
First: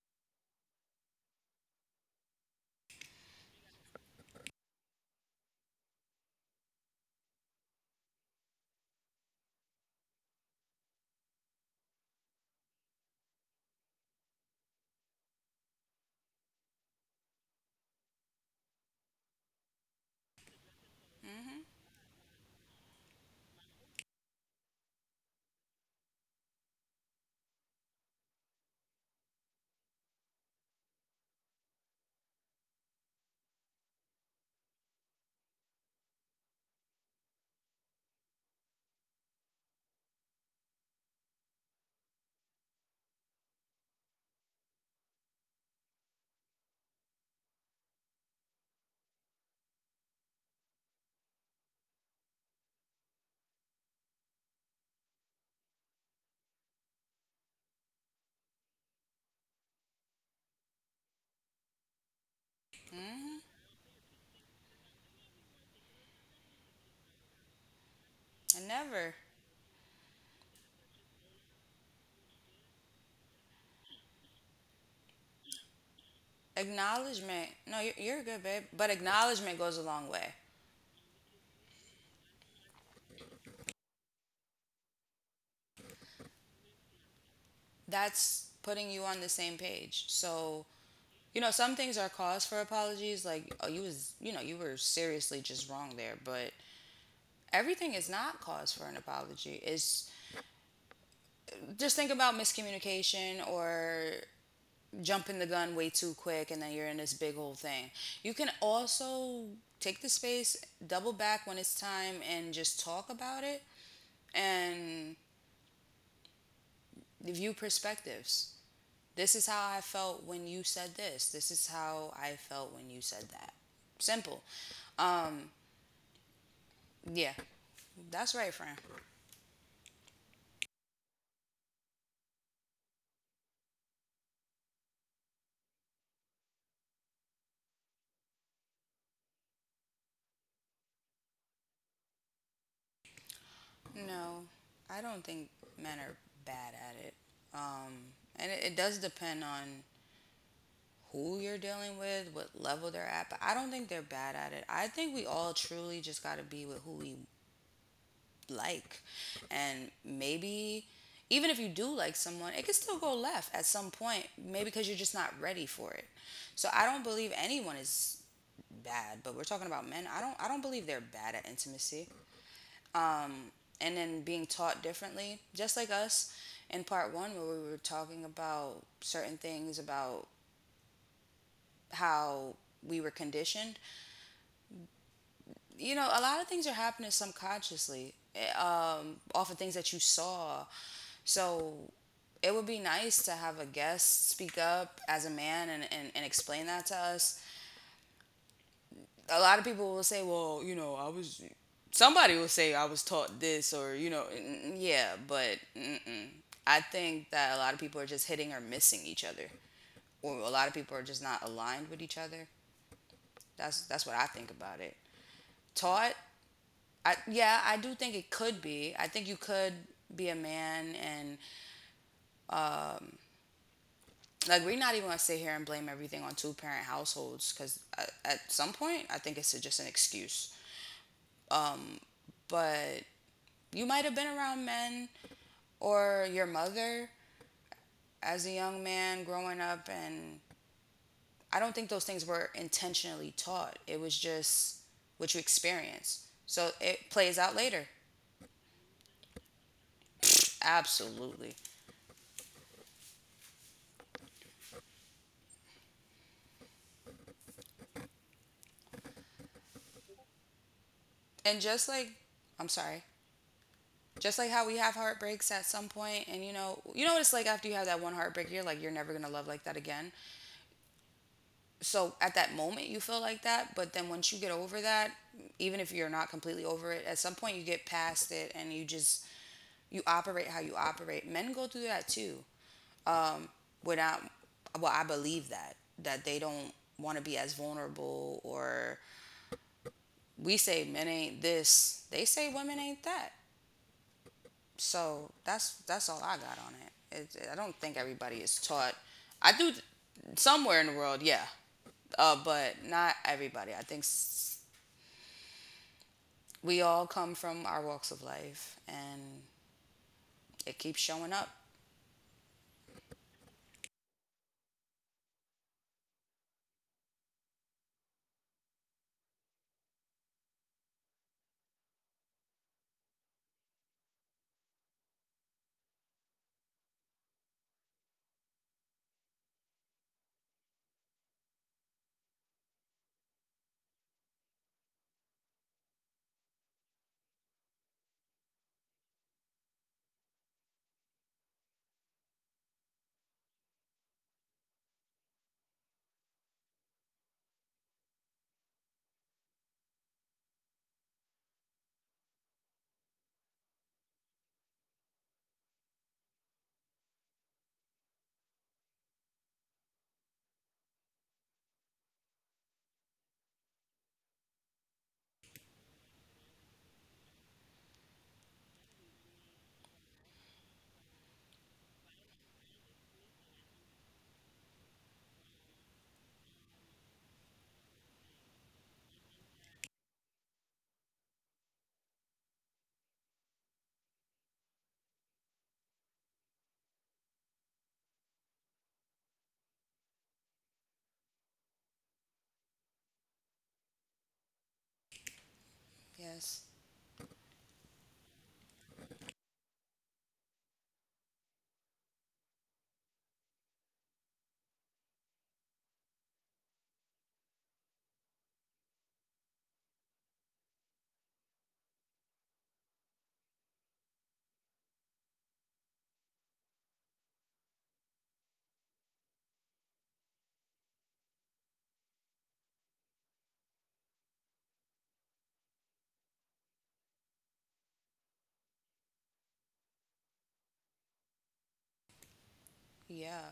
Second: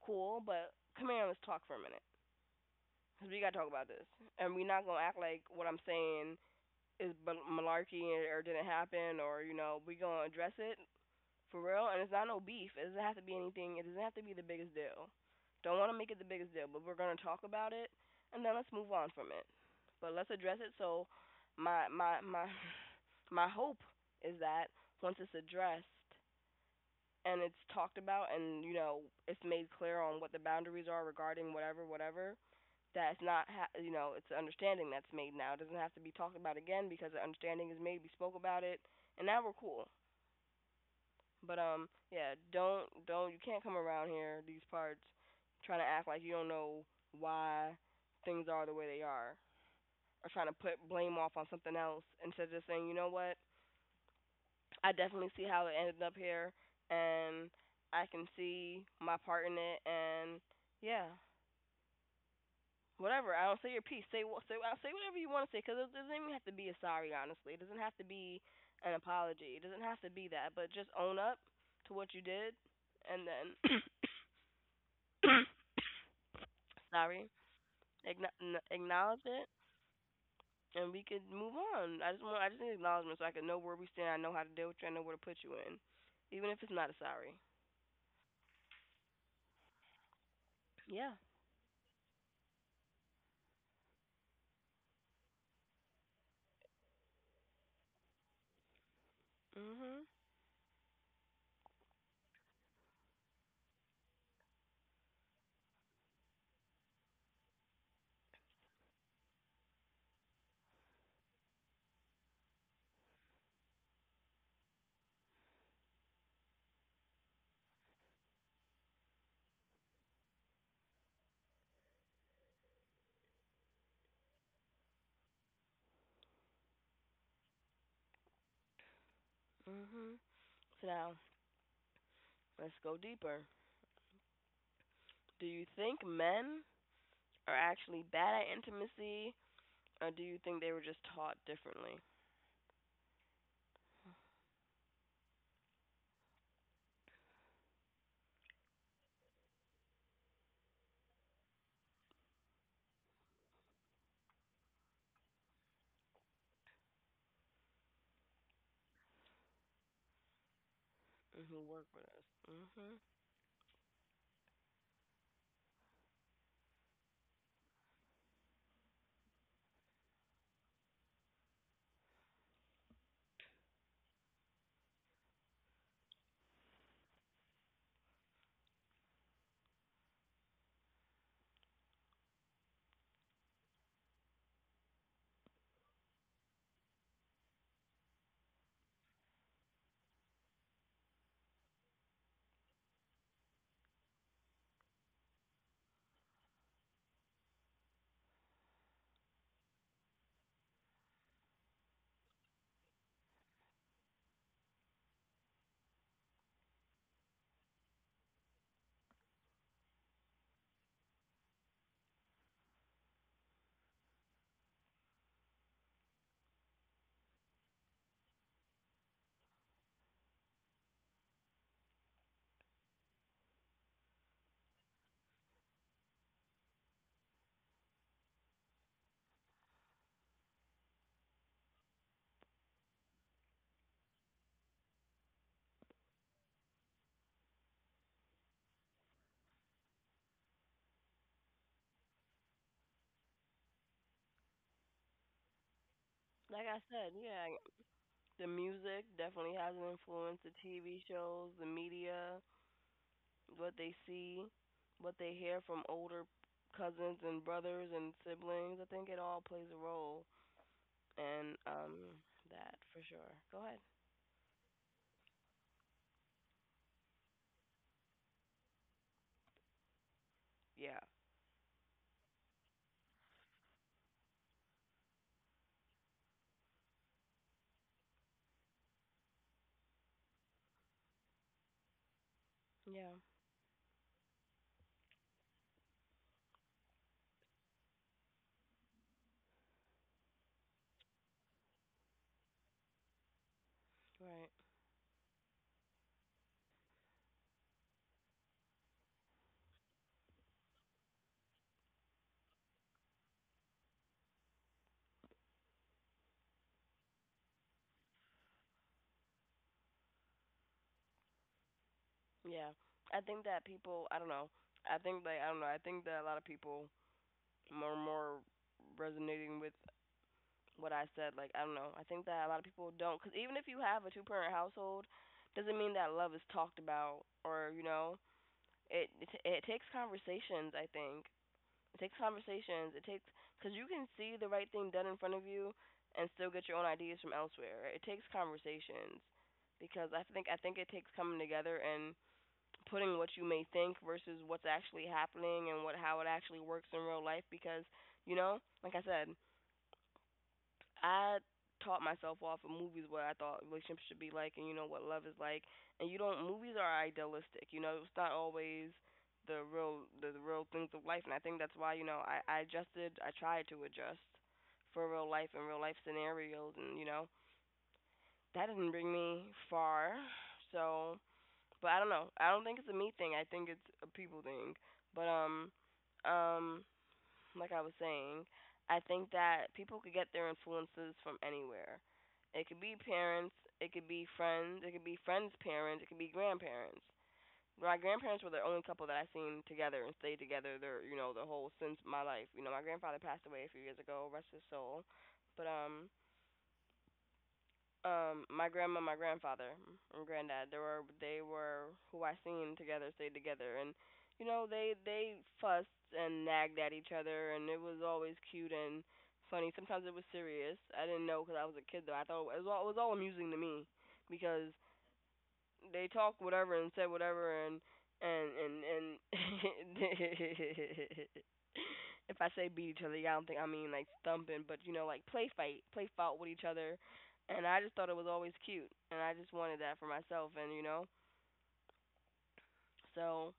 [SPEAKER 2] cool, but come here and let's talk for a minute. Cause we gotta talk about this, and we're not gonna act like what I'm saying is malarkey, or didn't happen, or we are gonna address it for real. And it's not no beef. It doesn't have to be anything. It doesn't have to be the biggest deal. Don't want to make it the biggest deal, but we're gonna talk about it, and then let's move on from it. But let's address it. So,
[SPEAKER 1] Mhm.
[SPEAKER 2] my my my my hope is that once it's addressed and it's talked about, and, you know, it's made clear on what the boundaries are regarding whatever whatever, that's not ha- you know, it's an understanding that's made now. It doesn't have to be talked about again because the understanding is made. We spoke about it, and now we're cool. But yeah, don't you can't come around here these parts trying to act like you don't know why things are the way they are, or trying to put blame off on something else instead of just saying, you know what, I definitely see how it ended up here, and I can see my part in it, and yeah, whatever.
[SPEAKER 1] Mhm.
[SPEAKER 2] I don't Say your piece. Say wha- say I'll say whatever you want to say because it doesn't even have to be a sorry. Honestly, it doesn't have to be
[SPEAKER 1] And
[SPEAKER 2] an
[SPEAKER 1] never.
[SPEAKER 2] apology. It doesn't have to be that. But just own up to what you did, and then sorry,
[SPEAKER 1] Acknowledgement. No, you're good, babe. But
[SPEAKER 2] acknowledge it,
[SPEAKER 1] acknowledgement goes a long way.
[SPEAKER 2] and we could move on. I just need acknowledgement so I can know where we stand. I know how to deal with you. I know where to put you in, even if it's not a sorry.
[SPEAKER 1] That's putting you on the same page. So,
[SPEAKER 2] Yeah.
[SPEAKER 1] you know, some things are cause for apologies. Like, oh, you was, you know, you were seriously just wrong there. But everything is not cause for an apology.
[SPEAKER 2] Mhm.
[SPEAKER 1] It's just think about miscommunication or jumping the gun way too quick and then you're in this big whole thing. You can also take the space, double back when it's time and just talk about it and view perspectives. This is how I felt when you said this. This is how I felt when you said that. Simple. Um yeah, that's right, Fran.
[SPEAKER 2] Mhm. So now let's go deeper. Do you think men are actually bad at intimacy? Or do you think they were just taught differently
[SPEAKER 1] No, I don't think men are bad at it. Um and it does depend on who you're dealing with, what level they're at, but I don't think they're bad at it. I think we all truly just got to be with who we like. And maybe
[SPEAKER 2] and
[SPEAKER 1] even if
[SPEAKER 2] who
[SPEAKER 1] you do
[SPEAKER 2] work with
[SPEAKER 1] like
[SPEAKER 2] us?
[SPEAKER 1] someone, it can still
[SPEAKER 2] Mhm.
[SPEAKER 1] go left at some point, maybe because you're just not ready for it. So I don't believe anyone is bad, but we're talking about men. I don't believe they're bad at intimacy. Um and then being taught differently, just like us in part 1 where we were talking about certain things about how we were conditioned. You know, a lot of things are happening subconsciously off of things that you saw. So it would be nice to have a guest speak up as a man and, and explain that to us. A lot of people will say, well, you know, I was, somebody will say I was taught this or, you know, yeah, but mm-mm. I think that a lot of people are just hitting or missing each other. Or a lot of people are just not aligned with each other. That's what I think about it. Taught yeah, I do think it could be. I think you could be a man and um, like we're not even gonna sit here and blame everything on two parent households because at some point I think it's just an excuse. Um, but you might have been around men or your mother as a young man growing up, and I don't think those things were intentionally taught. It was just what you experience.
[SPEAKER 2] Like
[SPEAKER 1] So
[SPEAKER 2] I
[SPEAKER 1] it
[SPEAKER 2] said,
[SPEAKER 1] plays
[SPEAKER 2] yeah,
[SPEAKER 1] out later.
[SPEAKER 2] the music definitely has an influence. The TV shows,
[SPEAKER 1] Absolutely.
[SPEAKER 2] the media, what they see, what they hear from older cousins and brothers and siblings. I think it all plays a role in
[SPEAKER 1] And just like, I'm
[SPEAKER 2] that for
[SPEAKER 1] sorry,
[SPEAKER 2] sure. Go ahead.
[SPEAKER 1] just like how we have heartbreaks at some point, and you know what it's like after you have that one heartbreak, you're like, you're never gonna love like that again.
[SPEAKER 2] Yeah.
[SPEAKER 1] So at that moment, you feel like that, but then once you get over that, even if you're not completely over it, at some point you get past it, and you just you operate how you operate. Men go through that too.
[SPEAKER 2] Yeah.
[SPEAKER 1] Um, without, well, I believe that they don't want to be as vulnerable, or we say men ain't this, they say women ain't that.
[SPEAKER 2] Right.
[SPEAKER 1] So that's all I got on it. I don't think everybody is taught. I do somewhere in the world, yeah, but not everybody. We all come from our walks of life, and it keeps showing up.
[SPEAKER 2] Yeah. I think that people. I don't know. I think, like, I don't know. I think that a lot of people are more resonating with what I said. Like, I don't know. I think that a lot of people don't because even if you have a two parent household, doesn't mean that love is talked about, or, you know, it takes conversations. I think it takes conversations. It takes because you can see the right thing done in front of you and still get your own ideas from elsewhere. It takes conversations because I think it takes coming together and putting what you may think versus what's actually happening and what how it actually works in real life because, you know like I said, I taught myself off of movies what I thought relationships should be like, and you know what love is like. And you don't movies are idealistic, you know, it's not always the real, the real things of life, and I think that's why, I tried to adjust for real life and real life scenarios, and, that didn't bring me far. So, but I don't know. I don't think it's a me thing. I think it's a people thing. But um like I was saying, I think that people could get their influences from anywhere. It could be parents, it could be friends, it could be friends' parents, it could be grandparents. My grandparents were the only couple that I seen together and stayed together their, you know, the whole, since my life. You know, my grandfather passed away a few years ago, rest his soul. But
[SPEAKER 1] Yes,
[SPEAKER 2] my grandma, my grandfather, and granddad. They were who I seen together, stayed together, and, they fussed and nagged at each other, and it was always cute and funny. Sometimes it was serious. I didn't know because I was a kid though. I thought it was all amusing to me because they talked whatever and said whatever and and and if I say beat each other, yeah, I don't think I mean like thumping, but you know like play fought with each other. And I just thought it was always cute, and I just wanted that for myself. And you know, so
[SPEAKER 1] yeah,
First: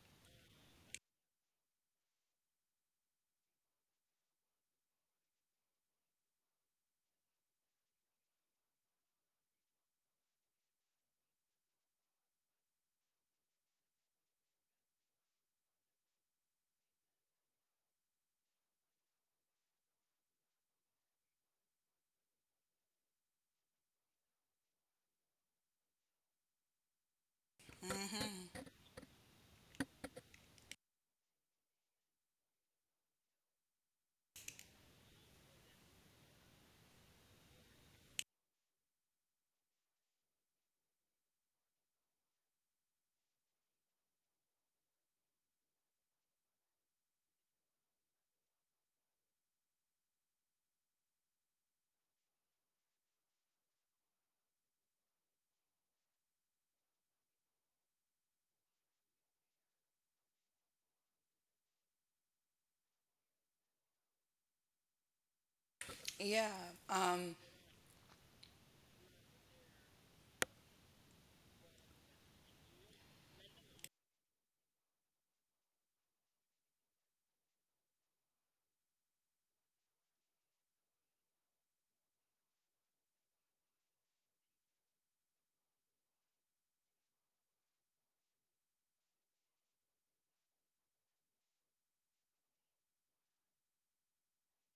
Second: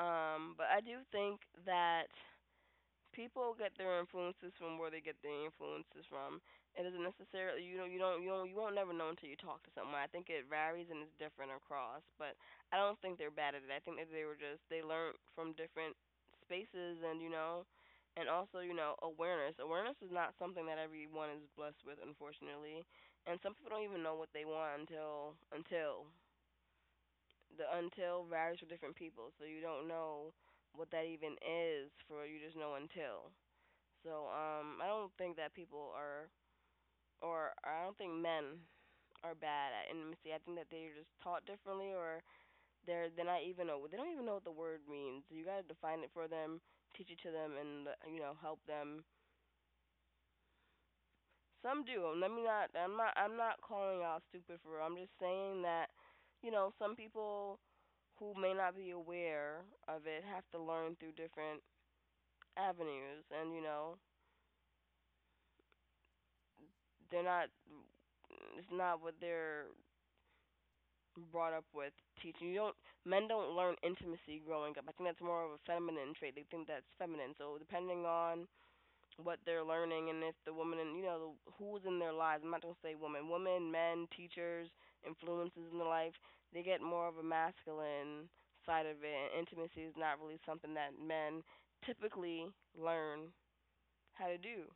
[SPEAKER 2] but I do think that people get their influences from where they get their influences from. It doesn't necessarily, you know, you won't never know until you talk to someone. I think it varies and it's different across, but I don't think they're bad at it. I think that they were just they learned from different spaces. And you know, and also, you know, awareness. Awareness is not something that everyone is blessed with, unfortunately. And some people don't even know what they want until the until varies
[SPEAKER 1] mm-hmm.
[SPEAKER 2] for different people. So you don't know what that even is for you. Just know until. So I don't think that people are, or I don't think men are bad at intimacy. I think that they're just taught differently, or they're not even know they don't even know what the word means. You gotta define it for them, teach it to them, and you know, help them. Some do. Let me not. I'm not. I'm not calling y'all stupid for real. I'm just saying that, you know, some people who may not be aware of it have to learn through different avenues. And you know,
[SPEAKER 1] Yeah.
[SPEAKER 2] they're
[SPEAKER 1] Um,
[SPEAKER 2] not it's not what they're brought up with teaching. You don't Men don't learn intimacy growing up. I think that's more of a feminine trait. They think that's feminine. So depending on what they're learning, and if the woman, and you know the, who's in their lives. I'm not gonna say woman, women, men, teachers, influences in their life. They get more of a masculine side of it, and intimacy is not really something that men typically learn how to do.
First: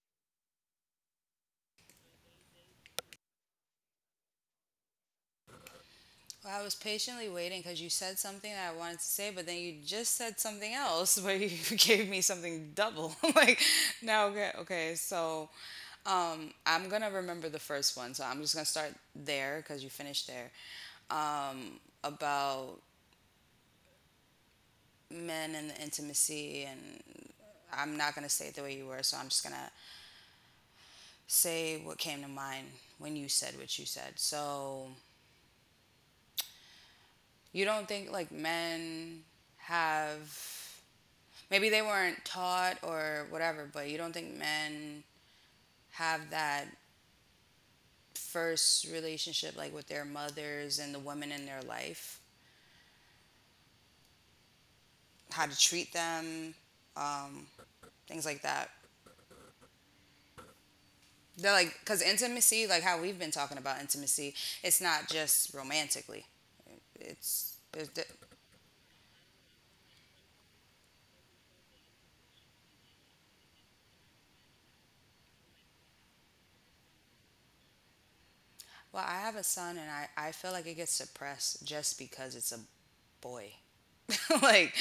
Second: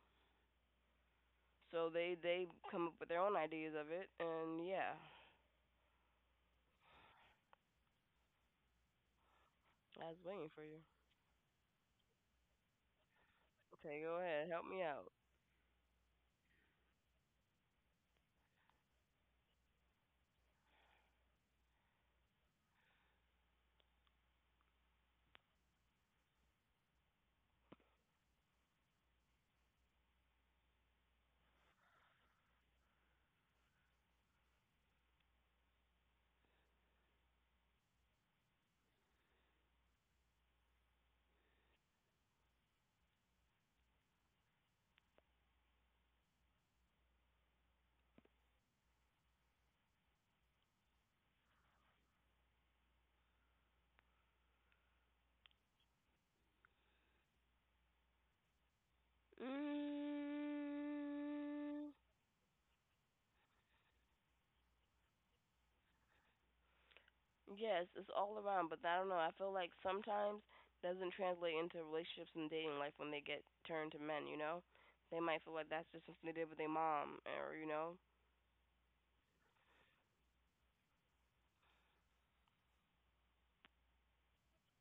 [SPEAKER 2] So they come up with their own ideas of it. And yeah,
[SPEAKER 1] well, I was patiently waiting because you said something that I wanted to say, but then you
[SPEAKER 2] I
[SPEAKER 1] just
[SPEAKER 2] was
[SPEAKER 1] said
[SPEAKER 2] waiting for
[SPEAKER 1] something
[SPEAKER 2] you.
[SPEAKER 1] else, but you gave me something double. I'm like,
[SPEAKER 2] Okay, go
[SPEAKER 1] now
[SPEAKER 2] ahead, help me
[SPEAKER 1] okay,
[SPEAKER 2] out.
[SPEAKER 1] so I'm gonna remember the first one, so I'm just gonna start there because you finished there. About men and the intimacy, and I'm not gonna say it the way you were, so I'm just gonna say what came to mind when you said what you said. So you don't think like men have maybe they weren't taught or whatever, but you don't think men have that first relationship like with their mothers and the women in their life how to treat them, um, things like that. They're like,
[SPEAKER 2] Mm,
[SPEAKER 1] because intimacy, like how we've been talking about intimacy, it's not just romantically. It's,
[SPEAKER 2] yes,
[SPEAKER 1] it's
[SPEAKER 2] it's all around, but I don't know. I feel like sometimes doesn't translate into relationships and dating life when they get turned to men. You know, they might feel like that's just something they did with their mom, or you know,
[SPEAKER 1] well, I have a son and I feel like it gets suppressed just because it's a boy. Like,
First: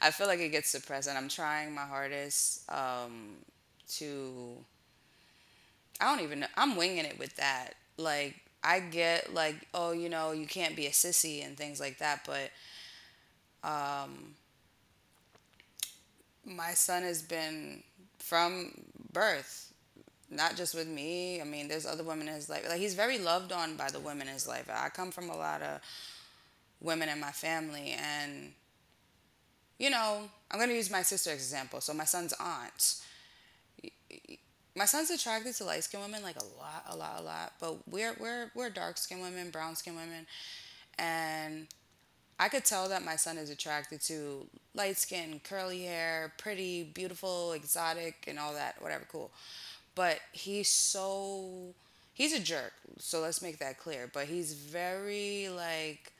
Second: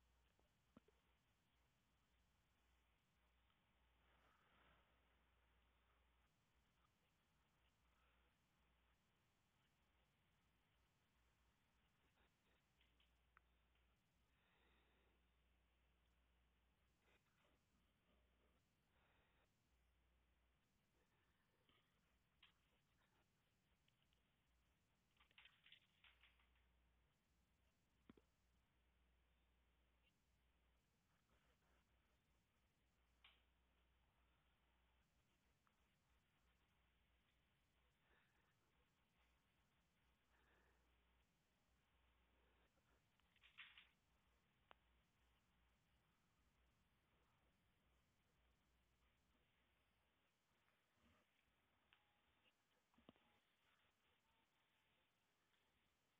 [SPEAKER 1] I feel like it gets suppressed and I'm trying my hardest to, I don't even know, I'm winging it with that. Like, I get like, oh, you know, you can't be a sissy and things like that, but my son has been from birth, not just with me. I mean, there's other women in his life. Like, he's very loved on by the women in his life. I come from a lot of women in my family, and you know, I'm going to use my sister as example. So my son's aunt, my son's attracted to light skinned women, like a lot, but we're dark skinned women, brown skinned women. And I could tell that my son is attracted to light skin, curly hair, pretty, beautiful, exotic, and all that, whatever, cool. But he's so, he's a jerk. So let's make that clear. But he's very, like,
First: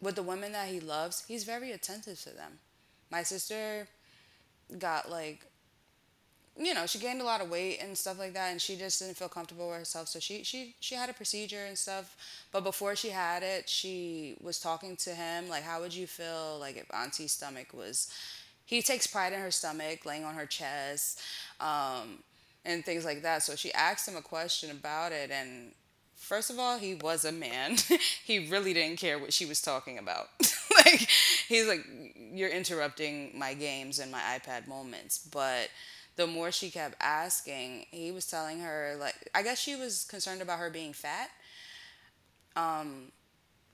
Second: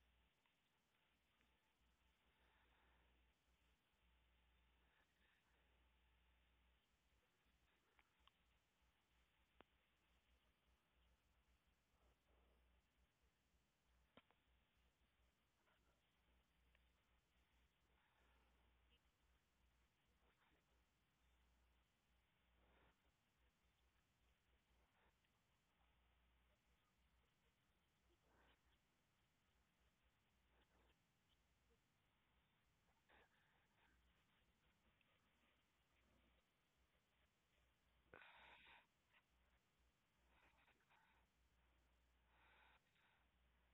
[SPEAKER 1] with the women that he loves, he's very attentive to them. My sister got, like, you know, she gained a lot of weight and stuff like that, and she just didn't feel comfortable with herself, so she had a procedure and stuff. But before she had it, she was talking to him like, how would you feel like if auntie's stomach was, he takes pride in her stomach, laying on her chest, um, and things like that. So she asked him a question about it, and first of all, he was a man. He really didn't care what she was talking about. Like, he's like, you're interrupting my games and my iPad moments. But the more she kept asking, he was telling her like, I guess she was concerned about her being fat. Um,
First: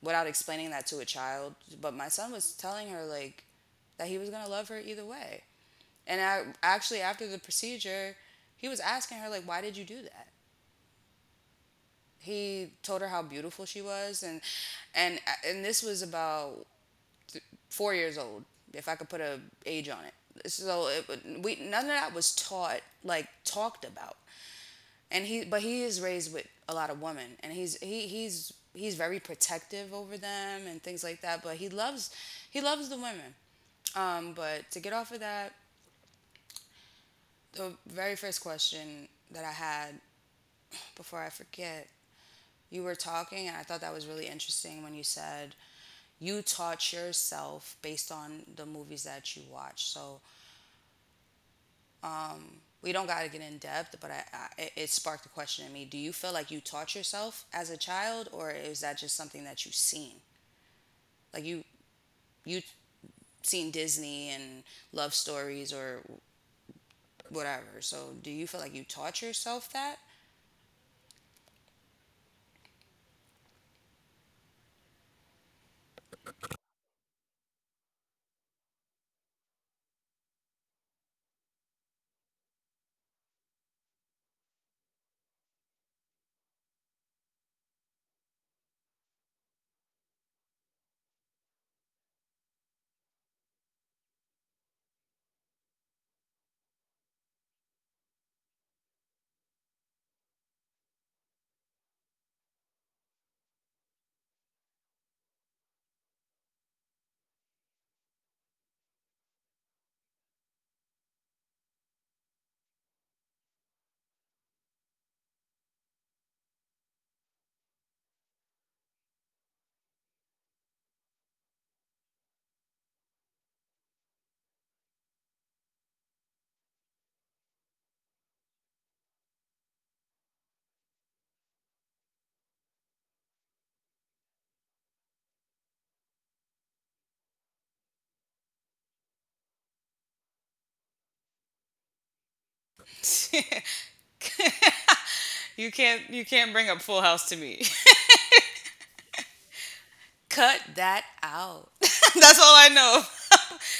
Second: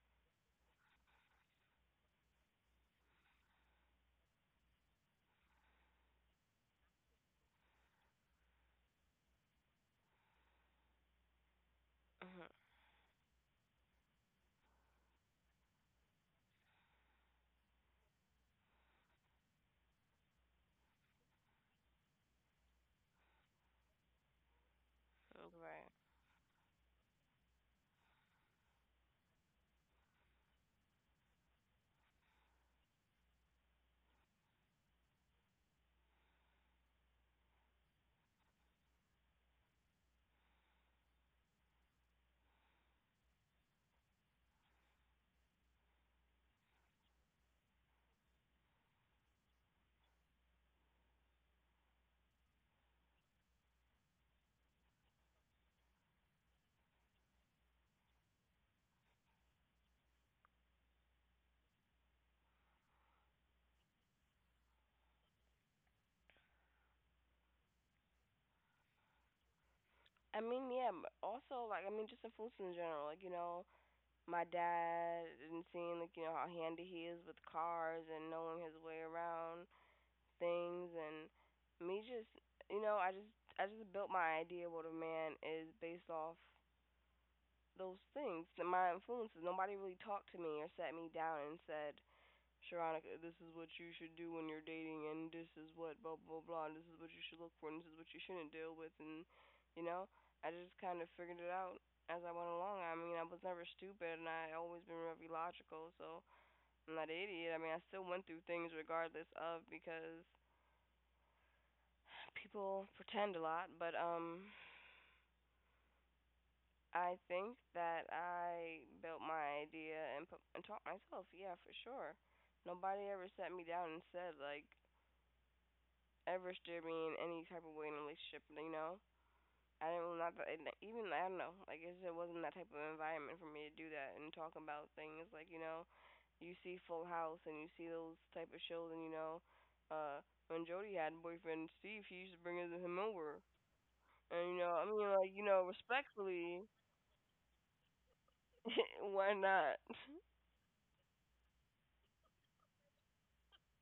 [SPEAKER 1] without explaining that to a child, but my son was telling her like that he was gonna love her either way. And actually, after the procedure, he was asking her like, "Why did you do that?"
[SPEAKER 2] mhm,
[SPEAKER 1] He told her how beautiful she was, and and and this was about th- 4 years old, if I could put a age on it. So it, we none of that was taught like talked about. And
[SPEAKER 2] right.
[SPEAKER 1] he is raised with a lot of women, and he's he he's very protective over them and things like that. But he loves the women. But to get off of that, the very first question that I had before I forget. You were talking, and I thought that was really interesting when you said you taught yourself based on the movies that you watch. So we don't got to get in depth, but it- sparked a question in me. Do you feel like you taught yourself as a child, or is that just something that you've seen? Like you seen Disney and love stories or whatever. So do you feel like you taught yourself that?
[SPEAKER 2] I mean, yeah. Also, like, I mean, just influences in general. Like, you know, my dad and seeing like, you know, how handy he is with cars and knowing his way around things. And me just, you know, I just built my idea of what a man is based off those things and my influences. Nobody really talked to me or sat me down and said, Sharonica, this is what you should do when you're dating, and this is what blah blah blah, and this is what you should look for, and this is what you shouldn't deal with, and you know, I just kind of figured it out as I went along. I mean, I was never stupid, and I always been very logical. So I'm not an idiot. I mean, I still went through things regardless of because people pretend a lot. But I think that I built my idea and put, and taught myself. Yeah, for sure. Nobody ever sat me down and said like, ever steered me in any type of way in a relationship. You know, I didn't, not that even I don't know. Like, it wasn't that type of environment for me to do that and talk about things. Like, you know, you see Full House and you see those type of shows, and you know, uh when Jody had a boyfriend Steve, he used to bring him over. And, you know, I mean, like, you know,
[SPEAKER 1] You can't
[SPEAKER 2] respectfully,
[SPEAKER 1] bring up Full House to me.
[SPEAKER 2] why not?
[SPEAKER 1] Cut that out. That's all I know.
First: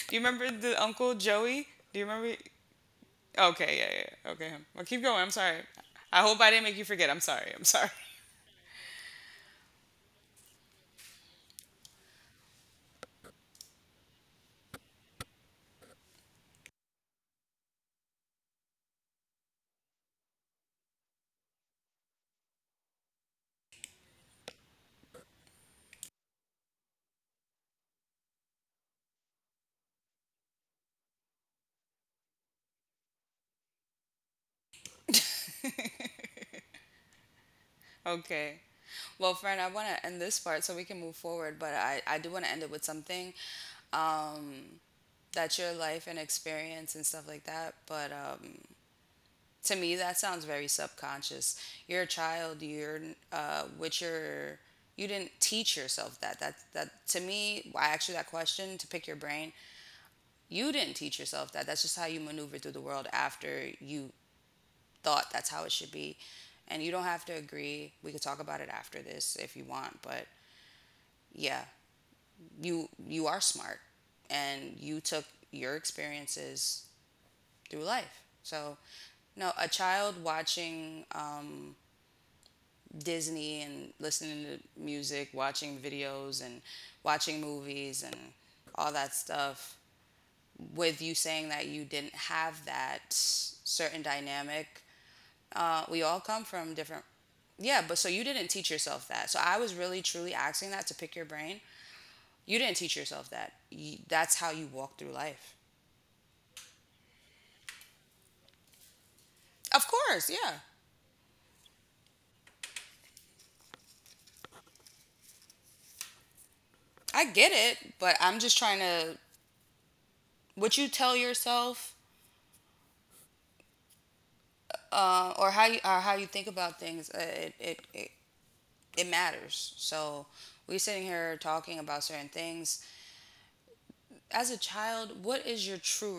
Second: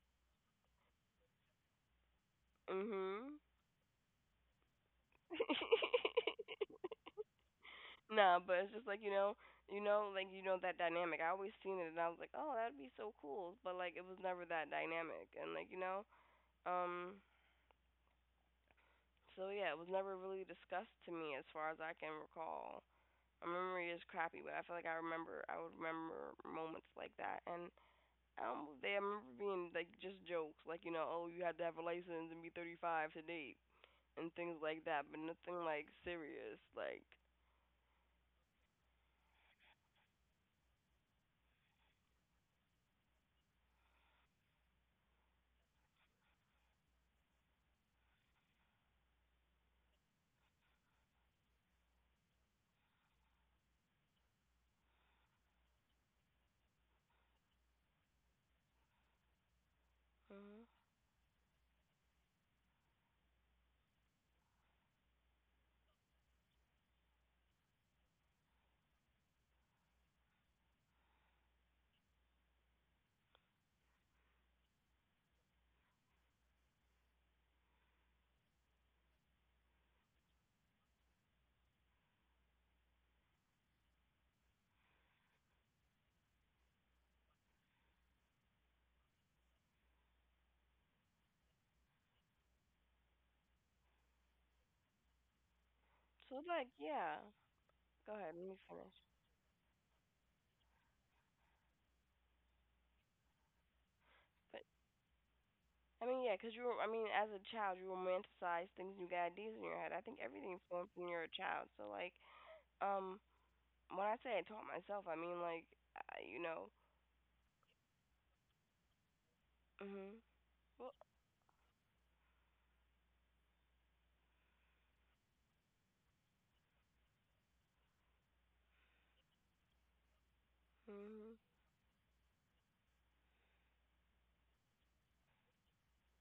[SPEAKER 1] Do you remember the Uncle Joey? Do you remember?
[SPEAKER 2] Mhm.
[SPEAKER 1] Okay, yeah, yeah. Okay, him. Well, keep going. I'm sorry. I hope I didn't make you forget. I'm sorry. I'm sorry.
[SPEAKER 2] Nah, but it's just like, you know, like, you know, that dynamic. I always seen it, and I was like, oh, that'd be so cool. But like, it was never that dynamic, and like, you know, um, so yeah, it was never really discussed to me as far as I can recall. My memory is crappy, but I feel like I remember. I would remember moments like that. And they, I remember being like just jokes, like, you know, oh, you had to have a license and be 35 to date, and things like that, but nothing like serious. Like,
[SPEAKER 1] Okay. Well, friend, I want to end this part so we can move forward, but I do want to end it with something. Um, that's your life and experience and stuff like that. But to me that sounds very subconscious. You're a child. You're with your, you didn't teach yourself that. That to me, I asked you that question to pick your brain. You didn't teach yourself that. That's just how you maneuver through the world after you thought that's how it should be. And you don't have to agree, we could talk about it after this if you want, but yeah, you are smart, and you took your experiences through life. So no, a child watching Disney and listening to music, watching videos and watching movies and all that stuff. With you saying that you didn't have that certain dynamic, we all
[SPEAKER 2] so,
[SPEAKER 1] come
[SPEAKER 2] like
[SPEAKER 1] from different.
[SPEAKER 2] yeah.
[SPEAKER 1] Yeah, but so
[SPEAKER 2] Go
[SPEAKER 1] you
[SPEAKER 2] ahead, let
[SPEAKER 1] didn't
[SPEAKER 2] me
[SPEAKER 1] teach
[SPEAKER 2] finish.
[SPEAKER 1] yourself that. So I was really truly asking that to pick your brain. You didn't teach yourself that. That's how
[SPEAKER 2] But
[SPEAKER 1] you walk through life.
[SPEAKER 2] I mean, yeah, 'cause you were. I mean, as a child, you romanticize things, you got ideas in your
[SPEAKER 1] Of
[SPEAKER 2] head. I think
[SPEAKER 1] course,
[SPEAKER 2] everything
[SPEAKER 1] yeah.
[SPEAKER 2] forms when you're a child. So like, um, when I say I taught myself, I mean like, I, you know,
[SPEAKER 1] I get it, but I'm just trying to,
[SPEAKER 2] mhm,
[SPEAKER 1] what you
[SPEAKER 2] well,
[SPEAKER 1] tell yourself or how you think about things. It it matters. So we're sitting
[SPEAKER 2] mhm.
[SPEAKER 1] here talking about certain things. As a child, what is your true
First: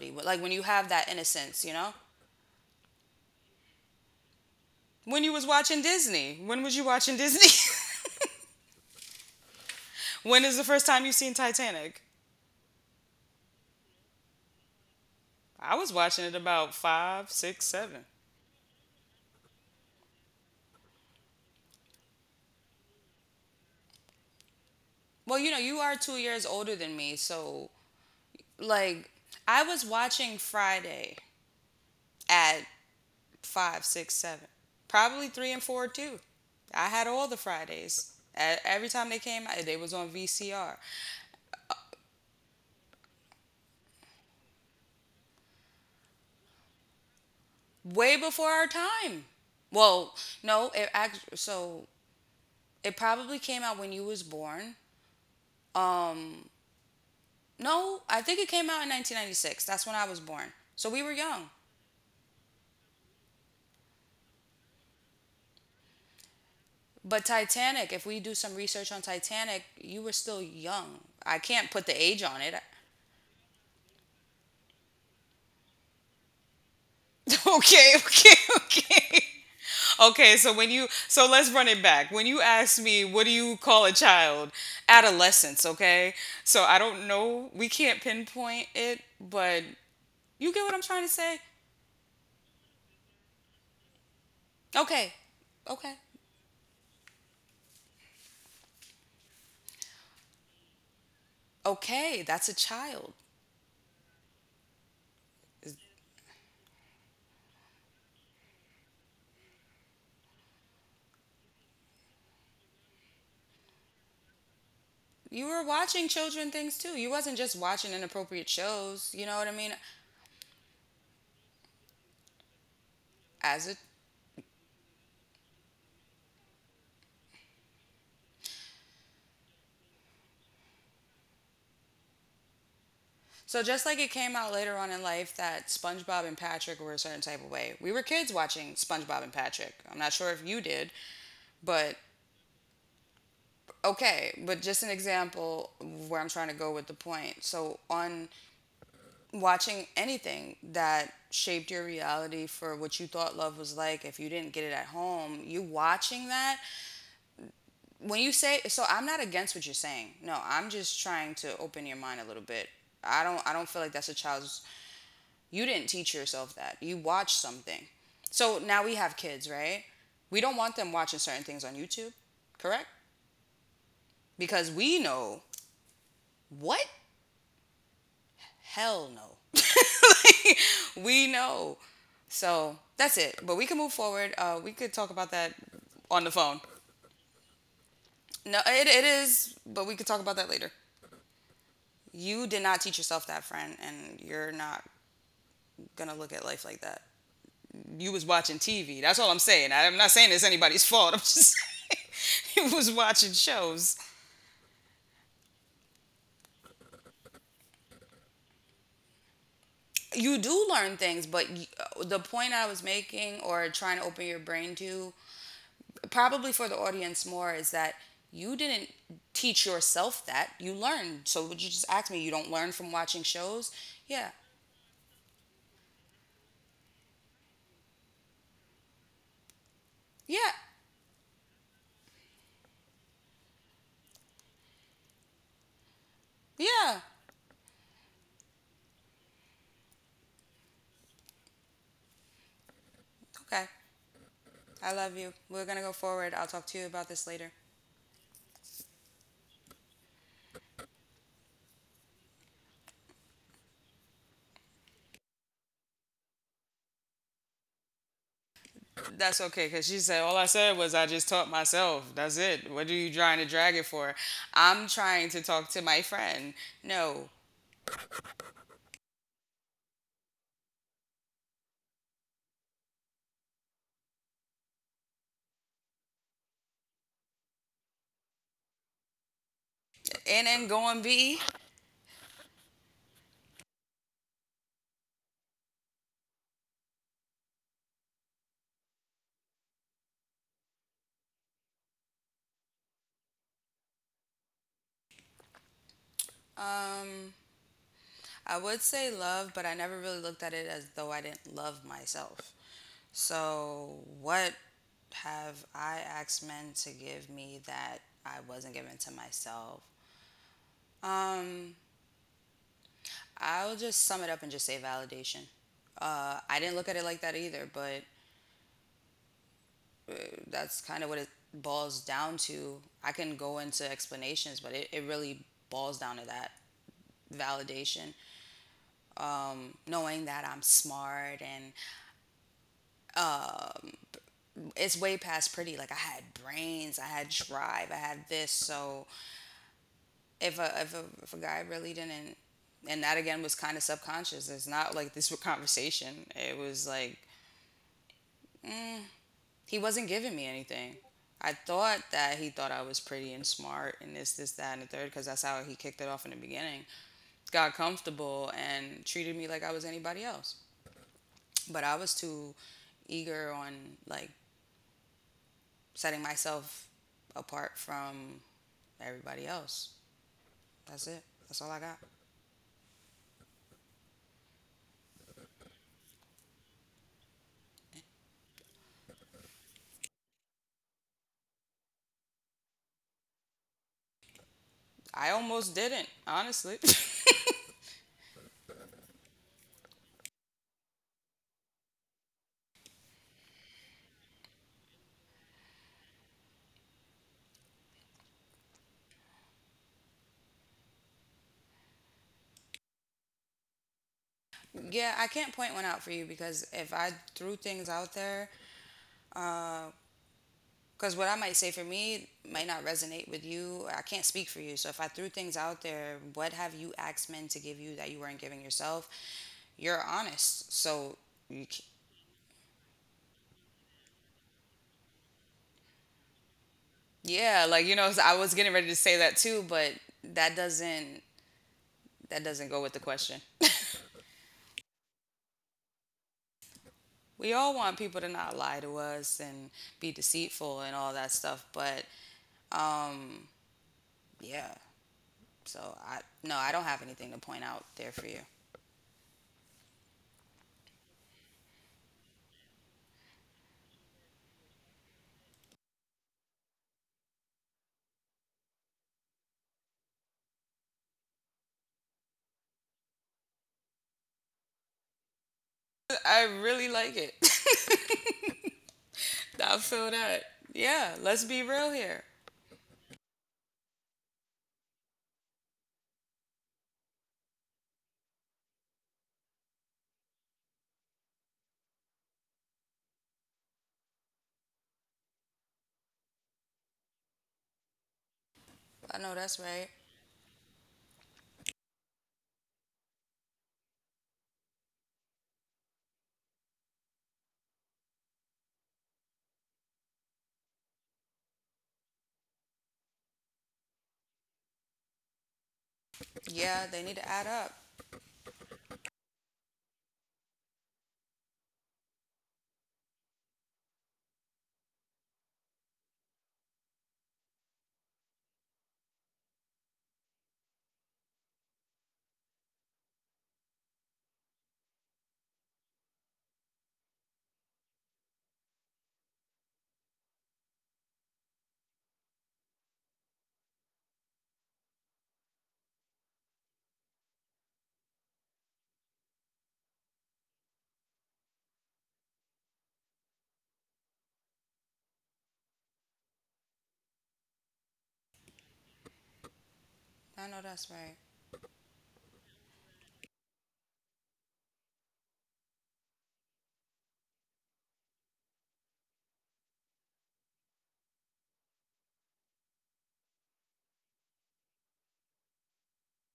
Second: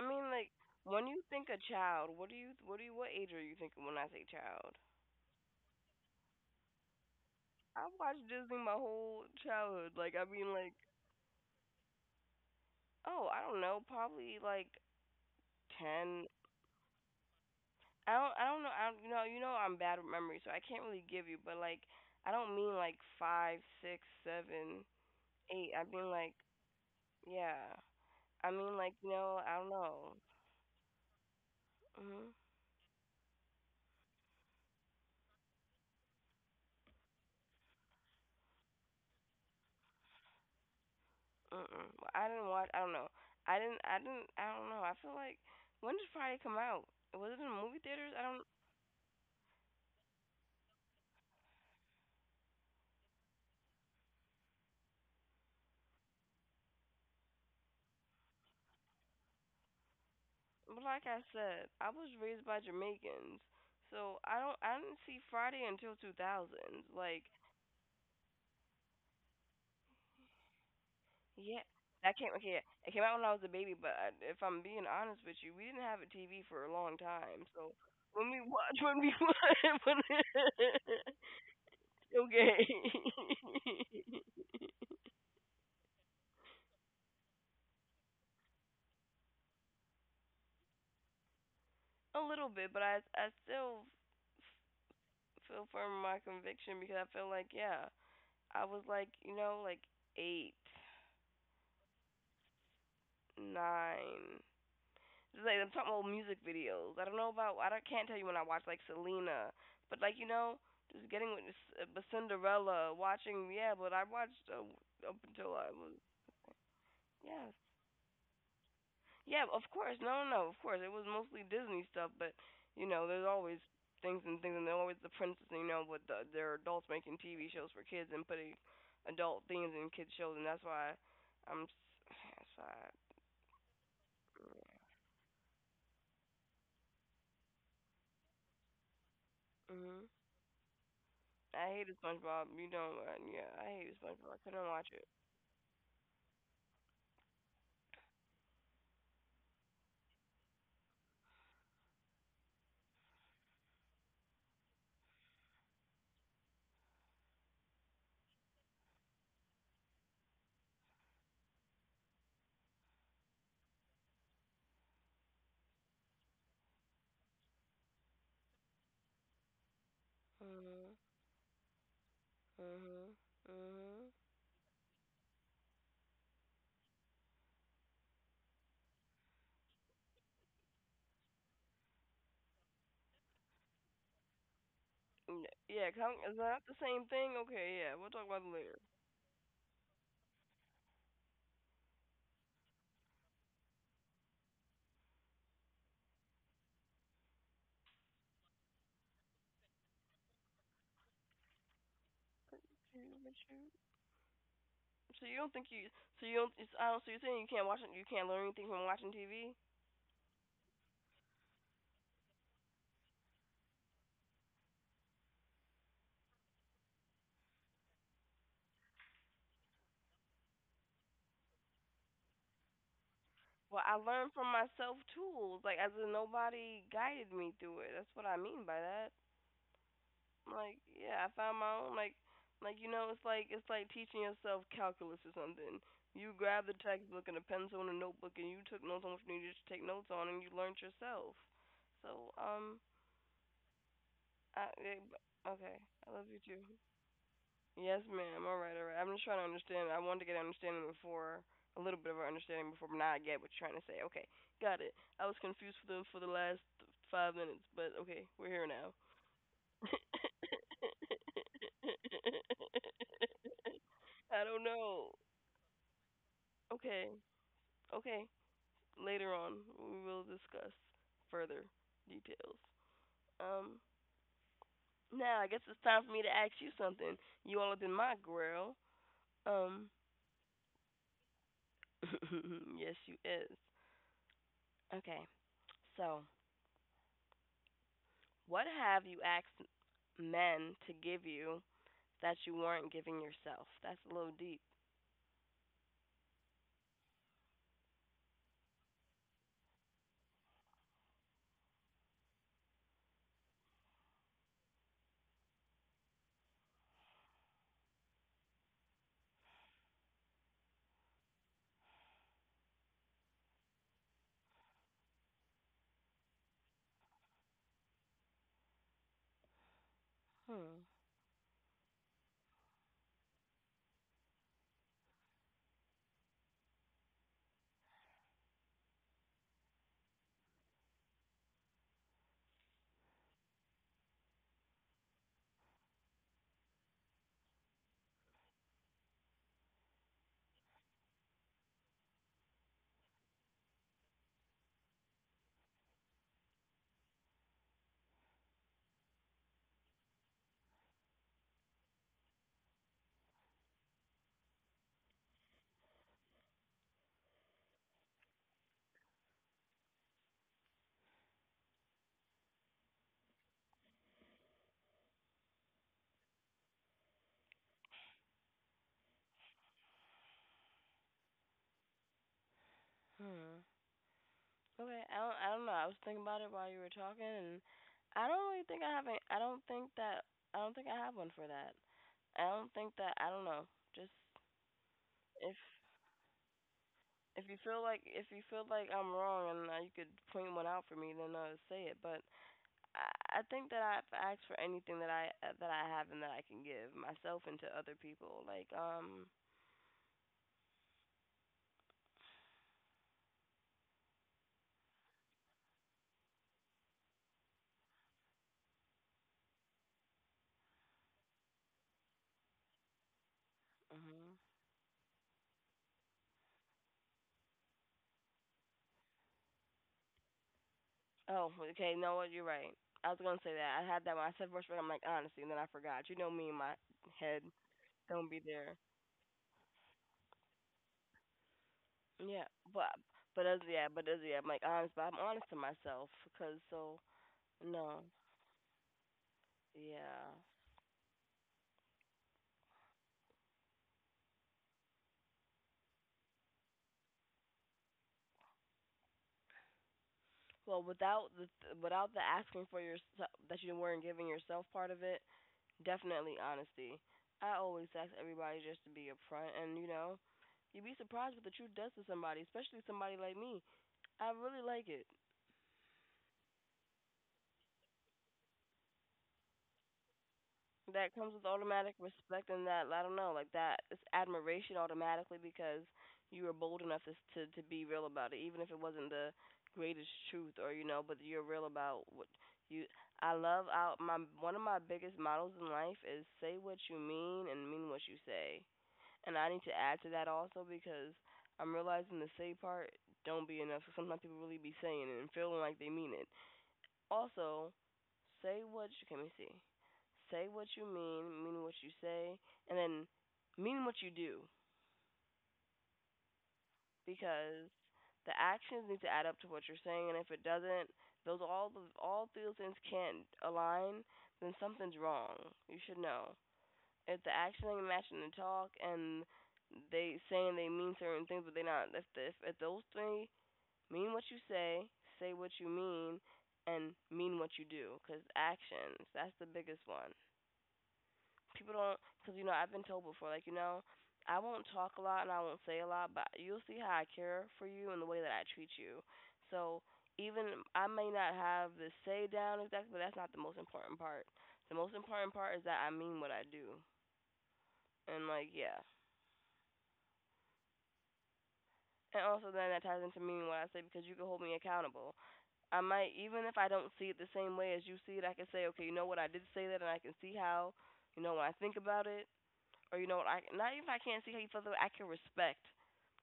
[SPEAKER 2] I mean
[SPEAKER 1] Like when
[SPEAKER 2] like,
[SPEAKER 1] you have
[SPEAKER 2] when
[SPEAKER 1] that
[SPEAKER 2] you think a
[SPEAKER 1] innocence, you know?
[SPEAKER 2] child, what age are you thinking when I say child?
[SPEAKER 1] When you was watching Disney, when was you watching Disney?
[SPEAKER 2] I watched Disney my whole childhood. Like, I
[SPEAKER 1] When
[SPEAKER 2] mean
[SPEAKER 1] is the
[SPEAKER 2] like,
[SPEAKER 1] first time you seen Titanic?
[SPEAKER 2] oh, I don't know, probably like
[SPEAKER 1] I was watching
[SPEAKER 2] 10.
[SPEAKER 1] it about five, six, seven.
[SPEAKER 2] I don't know, I don't, you know, you know, I'm bad with memory so I can't really give you, but like, I don't mean like five six seven
[SPEAKER 1] Well, you know,
[SPEAKER 2] eight
[SPEAKER 1] you
[SPEAKER 2] I
[SPEAKER 1] are
[SPEAKER 2] mean
[SPEAKER 1] two
[SPEAKER 2] like,
[SPEAKER 1] years older than me,
[SPEAKER 2] yeah,
[SPEAKER 1] so
[SPEAKER 2] I mean like,
[SPEAKER 1] like
[SPEAKER 2] you know, I
[SPEAKER 1] I
[SPEAKER 2] don't
[SPEAKER 1] was
[SPEAKER 2] know.
[SPEAKER 1] watching Friday
[SPEAKER 2] Mhm.
[SPEAKER 1] at five, six, seven, probably three and four too. I had all the Fridays. Every time they came, they was on VCR.
[SPEAKER 2] Mm, well, I didn't watch, I don't know, I don't know, I feel like, when did Friday come out, was it in movie theaters?
[SPEAKER 1] Way
[SPEAKER 2] I don't.
[SPEAKER 1] before our time. Well, no, it actually. So it probably came out when you was born. Um, no, I think it came out in 1996. That's when I was born.
[SPEAKER 2] But
[SPEAKER 1] So we
[SPEAKER 2] like
[SPEAKER 1] were
[SPEAKER 2] I
[SPEAKER 1] young.
[SPEAKER 2] said, I was raised by Jamaicans, so I don't, I didn't see Friday until 2000s.
[SPEAKER 1] But
[SPEAKER 2] Like,
[SPEAKER 1] Titanic, if we do some research on Titanic, you were still young. I
[SPEAKER 2] yeah,
[SPEAKER 1] can't put the
[SPEAKER 2] that
[SPEAKER 1] age
[SPEAKER 2] came,
[SPEAKER 1] on it.
[SPEAKER 2] okay, yeah, it came out when I was a baby. But I, if I'm being honest with you, we didn't have a TV for a long time. So
[SPEAKER 1] Okay,
[SPEAKER 2] when
[SPEAKER 1] okay,
[SPEAKER 2] we watch, when we
[SPEAKER 1] okay.
[SPEAKER 2] watch, when,
[SPEAKER 1] Okay, so when you, so let's run it back. When you
[SPEAKER 2] okay,
[SPEAKER 1] asked me, what do you call a child? Adolescence, okay? So I don't know, we can't pinpoint it, but you get what I'm trying to say?
[SPEAKER 2] a little bit, but I still f-
[SPEAKER 1] Okay.
[SPEAKER 2] feel
[SPEAKER 1] Okay.
[SPEAKER 2] firm in my conviction because I feel like, yeah, I was like, you know, like eight,
[SPEAKER 1] Okay, that's a child.
[SPEAKER 2] nine. Like I'm talking about music videos. I don't know about, I don't, can't tell you when I watch like Selena. But like, you know, just getting with this, but Cinderella, watching, yeah. But I watched up
[SPEAKER 1] You
[SPEAKER 2] until
[SPEAKER 1] were
[SPEAKER 2] I was,
[SPEAKER 1] watching children things too. You wasn't
[SPEAKER 2] yeah,
[SPEAKER 1] just watching inappropriate shows, you know what
[SPEAKER 2] yeah,
[SPEAKER 1] I
[SPEAKER 2] of
[SPEAKER 1] mean?
[SPEAKER 2] course, no, no, no, of course it was mostly Disney stuff. But you know, there's always
[SPEAKER 1] As a
[SPEAKER 2] things and things, and there's always the princess, you know, with the, there are adults making TV shows for kids and putting adult themes in kids shows. And that's why I'm s- that's why
[SPEAKER 1] so just like it came out later on in life that SpongeBob and Patrick were a certain type of way. We were kids watching SpongeBob and Patrick. I'm
[SPEAKER 2] mhm
[SPEAKER 1] not sure if you did,
[SPEAKER 2] I
[SPEAKER 1] but
[SPEAKER 2] hated SpongeBob, you know, yeah, I hated SpongeBob,
[SPEAKER 1] okay,
[SPEAKER 2] I
[SPEAKER 1] but
[SPEAKER 2] couldn't
[SPEAKER 1] just an
[SPEAKER 2] watch it.
[SPEAKER 1] example of where I'm trying to go with the point. So, on watching anything that shaped your reality for what you thought love was like, if you didn't get it at home, you watching that. When you say, so I'm not against what you're saying. No, I'm just trying to open your mind a little bit. I don't feel like that's a child's you didn't teach yourself that. You watched something. So now we have kids, right? We don't want them
[SPEAKER 2] Mhm.
[SPEAKER 1] watching certain things on YouTube, correct?
[SPEAKER 2] Mhm. Mhm.
[SPEAKER 1] Because we know what Hell no. Like, we know. So that's it. But we can move forward. We could talk about that
[SPEAKER 2] Yeah,
[SPEAKER 1] on
[SPEAKER 2] come.
[SPEAKER 1] the
[SPEAKER 2] Is
[SPEAKER 1] phone.
[SPEAKER 2] that the same thing? Okay. Yeah, we'll talk about
[SPEAKER 1] No,
[SPEAKER 2] it
[SPEAKER 1] it,
[SPEAKER 2] later.
[SPEAKER 1] it is, but we could talk about that later. You did not teach yourself that, friend, and you're not gonna look at life like that. You was watching TV. That's all I'm saying. I'm not saying it's anybody's fault. I'm just saying you was
[SPEAKER 2] You-
[SPEAKER 1] watching
[SPEAKER 2] but you-
[SPEAKER 1] shows.
[SPEAKER 2] So you don't think you? So you don't? It's, I don't. So you're saying you can't watch? You can't learn anything from watching TV?
[SPEAKER 1] You do learn things, but the point I was making or trying to open your brain to probably for the audience more is that you didn't teach yourself that you learned, so would you just ask me, you don't learn from watching shows?
[SPEAKER 2] Well, I
[SPEAKER 1] Yeah,
[SPEAKER 2] learned from myself tools. Like, as in nobody guided me through it. That's what I mean by that.
[SPEAKER 1] yeah,
[SPEAKER 2] Like, yeah, I found my own. Like you know, it's like teaching yourself calculus or something. You grabbed a
[SPEAKER 1] yeah.
[SPEAKER 2] textbook and a pencil and a notebook, and you took notes on what you needed to take notes on, and you learned yourself. So,
[SPEAKER 1] Okay,
[SPEAKER 2] I
[SPEAKER 1] I love you. We're gonna
[SPEAKER 2] okay.
[SPEAKER 1] go
[SPEAKER 2] I
[SPEAKER 1] forward.
[SPEAKER 2] love
[SPEAKER 1] I'll
[SPEAKER 2] you
[SPEAKER 1] talk
[SPEAKER 2] too.
[SPEAKER 1] to you about this later.
[SPEAKER 2] Yes, ma'am. All right, all right. I'm just trying to understand. I wanted to get an understanding before, a little bit of an understanding before, but now I get what you're trying to say. Okay, got it. I was confused for the last 5 minutes, but okay, we're here now.
[SPEAKER 1] That's okay, because she said, all I said was I just taught myself. That's it. What are you trying to drag it for?
[SPEAKER 2] I don't
[SPEAKER 1] I'm
[SPEAKER 2] know.
[SPEAKER 1] trying to talk to my friend.
[SPEAKER 2] Okay,
[SPEAKER 1] No.
[SPEAKER 2] okay. Later on, we will discuss further details. Um, Now I guess it's time for me to ask you something. You all up in my grill. Um,
[SPEAKER 1] And then going B.
[SPEAKER 2] yes, you is. Okay, so what have you asked men to give you that you weren't giving yourself? That's a little deep.
[SPEAKER 1] um I would say love, but I never really looked at it as though I didn't love myself. So, what have I asked men to give me that I wasn't given to myself? Um, I'll just sum it up and just say validation. I didn't look at it like that either, but uh, that's
[SPEAKER 2] Hmm.
[SPEAKER 1] kind of what it boils down to. I can go into explanations, but it really boils down to that validation. Knowing that I'm smart and um, it's way past pretty. Like I had brains, I had drive, I had this. So if a guy really didn't, and that again was kind of subconscious. It's not like this conversation. It was like mm, he wasn't giving me anything. I thought that he thought I was pretty and smart and this, that, and the third, because that's how he kicked it off in the beginning. Got comfortable and treated me like I was anybody else. But I was too eager on like setting myself apart from everybody else. That's it. That's all I got.
[SPEAKER 2] Hmm. Okay, I don't know. I was thinking about it while you were talking, and I don't really think I have a, I don't think that, I don't think I have one for that. I don't think that, I don't know. Just,
[SPEAKER 1] I
[SPEAKER 2] if
[SPEAKER 1] almost didn't, honestly.
[SPEAKER 2] if you feel like I'm wrong, and you could point one out for me, then say it. But I think that I've asked for anything that I have and that I can give myself and to other people. Like
[SPEAKER 1] Yeah, I can't point one out for you, because if I threw things out there, because what I might say for me might not resonate with you. I can't speak
[SPEAKER 2] hmm.
[SPEAKER 1] for you. So if I threw things out there, what have you asked men to give you that you weren't giving yourself? You're honest. So
[SPEAKER 2] Oh,
[SPEAKER 1] you c-
[SPEAKER 2] okay. No, what, you're right. I was gonna say that. I had that when I said first. But I'm like honesty, and then I forgot. You know me, and my head.
[SPEAKER 1] yeah, like you know, so I
[SPEAKER 2] Don't
[SPEAKER 1] was
[SPEAKER 2] be
[SPEAKER 1] getting ready
[SPEAKER 2] there.
[SPEAKER 1] to say that too, but that doesn't that
[SPEAKER 2] Yeah,
[SPEAKER 1] doesn't go with the
[SPEAKER 2] but
[SPEAKER 1] question.
[SPEAKER 2] but as yeah, I'm like honest, but I'm honest to myself because so,
[SPEAKER 1] We all want
[SPEAKER 2] no,
[SPEAKER 1] people to not lie to us and be
[SPEAKER 2] yeah.
[SPEAKER 1] deceitful and all that stuff, but um yeah, so I no, I don't have anything to point out there for you.
[SPEAKER 2] Well, without the without the asking for yourself that you weren't giving yourself part of it, definitely honesty. I always ask everybody just to be upfront, and you'd be surprised what the truth does to somebody, especially somebody like me. I really like it.
[SPEAKER 1] I really like it. I feel that. Yeah,
[SPEAKER 2] That
[SPEAKER 1] let's
[SPEAKER 2] comes
[SPEAKER 1] be
[SPEAKER 2] with
[SPEAKER 1] real
[SPEAKER 2] automatic
[SPEAKER 1] here.
[SPEAKER 2] respect and that I don't know, like that it's admiration automatically because you were bold enough to be real about it, even if it wasn't the greatest truth or but you're real about what you. I love out my one of my biggest models in life is say what you mean and mean what you say,
[SPEAKER 1] I know
[SPEAKER 2] and
[SPEAKER 1] that's
[SPEAKER 2] I need
[SPEAKER 1] right.
[SPEAKER 2] to add to that also because I'm realizing the say part don't be enough. Sometimes people really be saying it and feeling like they mean it. Also, say what you can we see. Say what you mean what you say, and then mean what you do
[SPEAKER 1] Yeah, they need to add up.
[SPEAKER 2] because the actions need to add up to what you're saying, and if it doesn't, those all the all three things can't align, then something's wrong. You should know. If the action ain't matching the talk, and they saying they mean certain things but they not, if the, if those three mean what you say, say what you mean, and mean what you do. Cause actions, that's the biggest one. People don't, cause I've been told before, like I won't talk a lot and I won't say a lot, but you'll see how I care for you and the way that I treat you. So even I may not have the say down exactly, but that's not the most important part. The most important part is that I mean what I do, and like yeah,
[SPEAKER 1] I know that's right.
[SPEAKER 2] and also then that ties into meaning what I say because you can hold me accountable. I might even if I don't see it the same way as you see it, I can say, okay, what, I did say that, and I can see how, when I think about it, or what, I not even if I can't see how you feel that way, I can respect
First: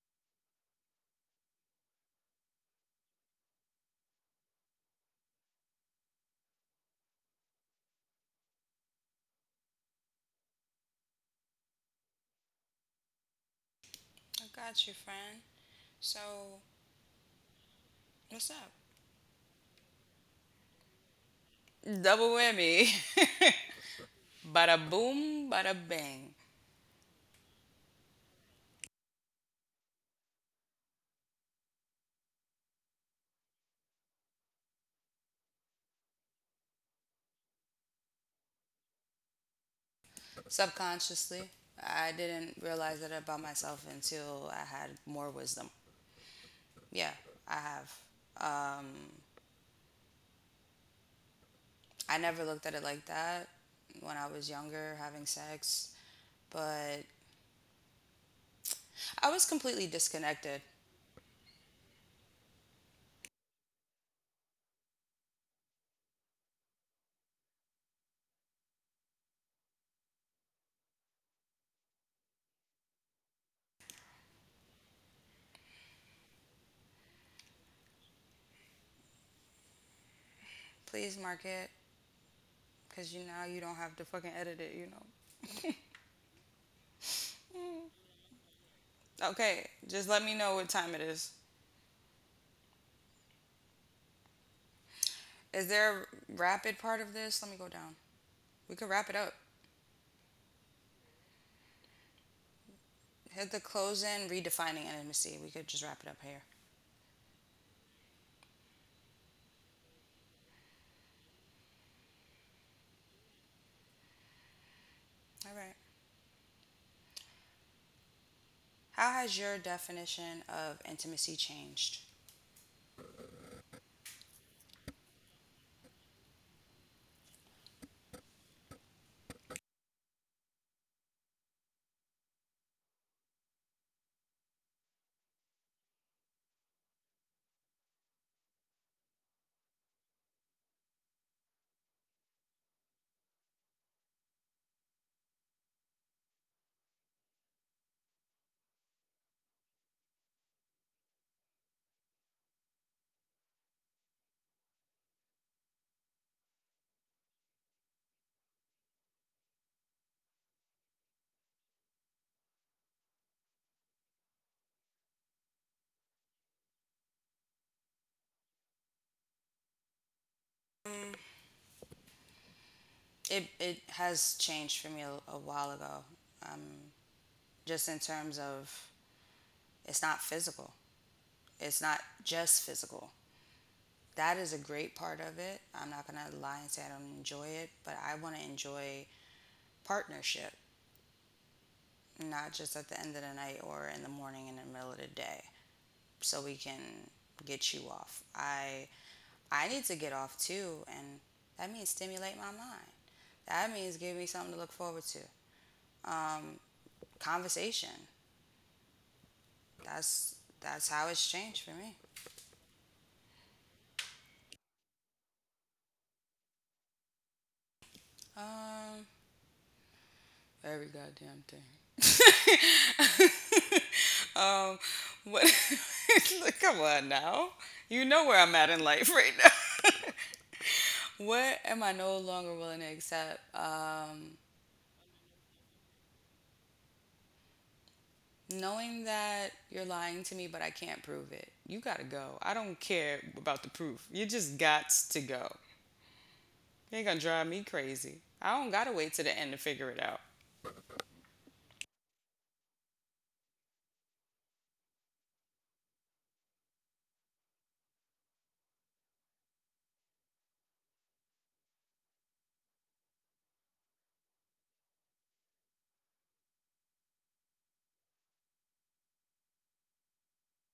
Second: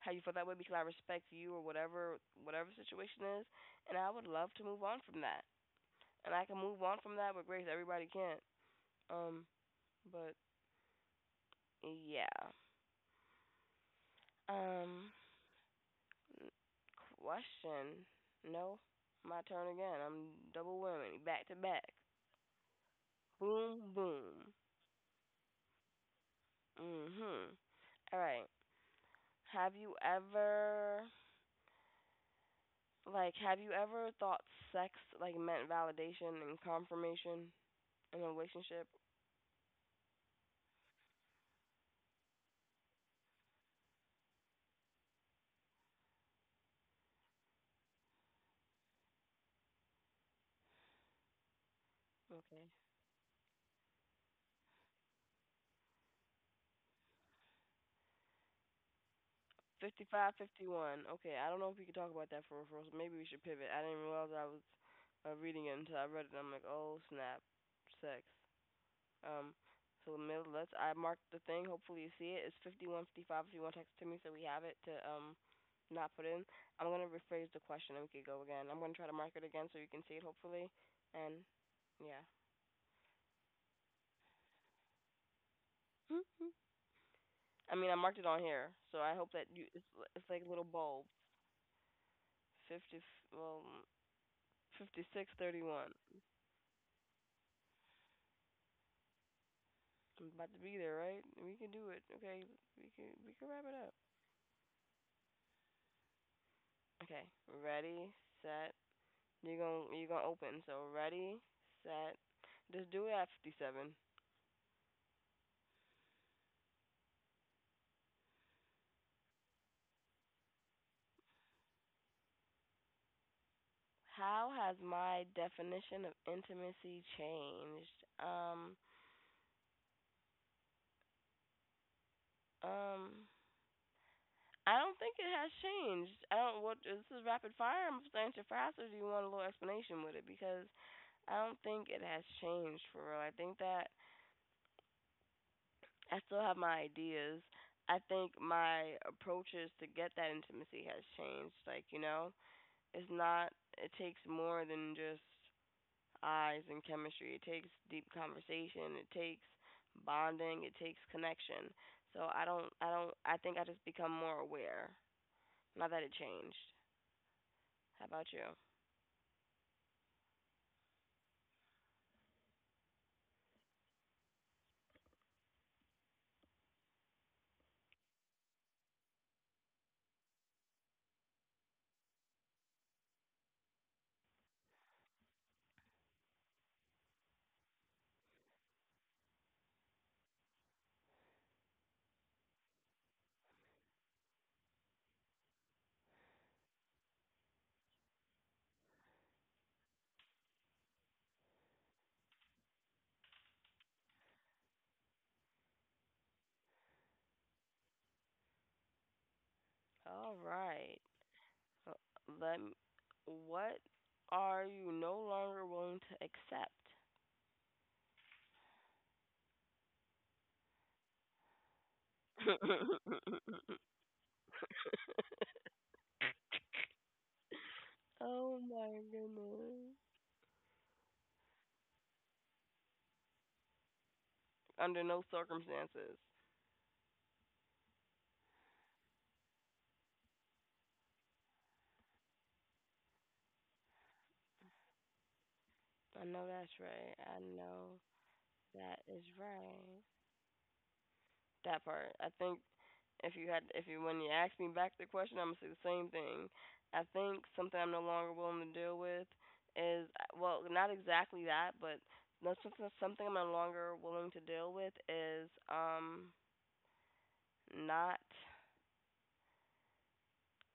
[SPEAKER 2] how you feel that way because I respect you or whatever whatever situation is, and I would love to move on from that, and I can move on from that with grace. Everybody can't, um, but yeah,
[SPEAKER 1] I got you,
[SPEAKER 2] um,
[SPEAKER 1] friend. So
[SPEAKER 2] question,
[SPEAKER 1] what's up?
[SPEAKER 2] no, my turn again. I'm double women, back to back,
[SPEAKER 1] Double whammy.
[SPEAKER 2] boom boom.
[SPEAKER 1] Bada boom, bada bang.
[SPEAKER 2] Mhm. All right. Have you ever have you ever thought sex like meant validation and confirmation in a relationship?
[SPEAKER 1] Subconsciously, I didn't realize that about myself until I had more wisdom. Yeah, I have. I never looked
[SPEAKER 2] Okay.
[SPEAKER 1] at it like that when I was younger, having sex. But I was completely
[SPEAKER 2] 55,
[SPEAKER 1] disconnected.
[SPEAKER 2] 51. Okay, I don't know if we can talk about that for a first. Maybe we should pivot. I didn't realize I was reading it until I read it. I'm like, "Oh, snap. Sex." Um, so Mil, let's. I marked the thing. Hopefully you see it. It's 51:55. If you want to text to me, so we have it to not put in. I'm gonna rephrase the question and we could go again. I'm gonna try to mark it again so you can see it hopefully.
[SPEAKER 1] Please mark
[SPEAKER 2] And
[SPEAKER 1] it,
[SPEAKER 2] yeah.
[SPEAKER 1] because you now you don't have to fucking edit it, you know.
[SPEAKER 2] Hmm? I mean I marked it on here, so I hope that you.
[SPEAKER 1] Okay, just let
[SPEAKER 2] It's
[SPEAKER 1] me
[SPEAKER 2] like a
[SPEAKER 1] know
[SPEAKER 2] little
[SPEAKER 1] what time it
[SPEAKER 2] bulb.
[SPEAKER 1] is.
[SPEAKER 2] 50. Well, fifty-six
[SPEAKER 1] Is
[SPEAKER 2] thirty-one.
[SPEAKER 1] there a rapid part of this? Let me go down. We could wrap it up.
[SPEAKER 2] I'm about to be there, right? We can do it. Okay, we can
[SPEAKER 1] Hit the
[SPEAKER 2] wrap it up.
[SPEAKER 1] close in, redefining intimacy. We could just wrap it up here.
[SPEAKER 2] Okay, ready, set, you're going to open. So ready, set. Just do it at 57.
[SPEAKER 1] All right. How has your definition of intimacy changed?
[SPEAKER 2] How has my definition of intimacy changed? Um I don't think it has changed. I don't what this is rapid fire. I'm starting to faster. Do you want a little explanation with it because I don't think it has changed for real. I think that I still have my ideas. I think my approaches to get that intimacy has changed. Like, it's not it takes more than just eyes and chemistry. It takes deep conversation. It takes bonding. It takes connection. So I don't, I don't, I think I just become more aware. Not that it changed. How about you?
[SPEAKER 1] It has changed for me a while ago. Um, just in terms of it's not physical. It's not just physical. That is a great part of it. I'm not going to lie and say I don't enjoy it, but I want to enjoy partnership, not just at the end of the night or in the morning and in the middle of the day, so we can get you off. I need to get off too, and that means stimulate my mind. That means give me something to look forward to. Um, Conversation.
[SPEAKER 2] All
[SPEAKER 1] That's that's
[SPEAKER 2] right.
[SPEAKER 1] how it's changed for
[SPEAKER 2] Uh,
[SPEAKER 1] me.
[SPEAKER 2] Let. M- What are you no longer willing to accept?
[SPEAKER 1] Um, Every goddamn thing. um, what? Come on now. You know where I'm
[SPEAKER 2] Oh
[SPEAKER 1] at in
[SPEAKER 2] my
[SPEAKER 1] life right now.
[SPEAKER 2] goodness.
[SPEAKER 1] What am I no longer willing to accept?
[SPEAKER 2] Under no circumstances.
[SPEAKER 1] Knowing that you're lying to me, but I can't prove it. You gotta go. I don't care about the proof. You just got to go.
[SPEAKER 2] I know that's
[SPEAKER 1] You're
[SPEAKER 2] right.
[SPEAKER 1] gonna
[SPEAKER 2] I
[SPEAKER 1] drive me
[SPEAKER 2] know
[SPEAKER 1] crazy. I don't gotta
[SPEAKER 2] that
[SPEAKER 1] wait to
[SPEAKER 2] is
[SPEAKER 1] the end to figure it
[SPEAKER 2] right.
[SPEAKER 1] out.
[SPEAKER 2] That part. I think if you had, if you when you ask me back the question, I'm gonna say the same thing. I think something I'm no longer willing to deal with is well, not exactly that, but that's something I'm no longer willing to deal with is not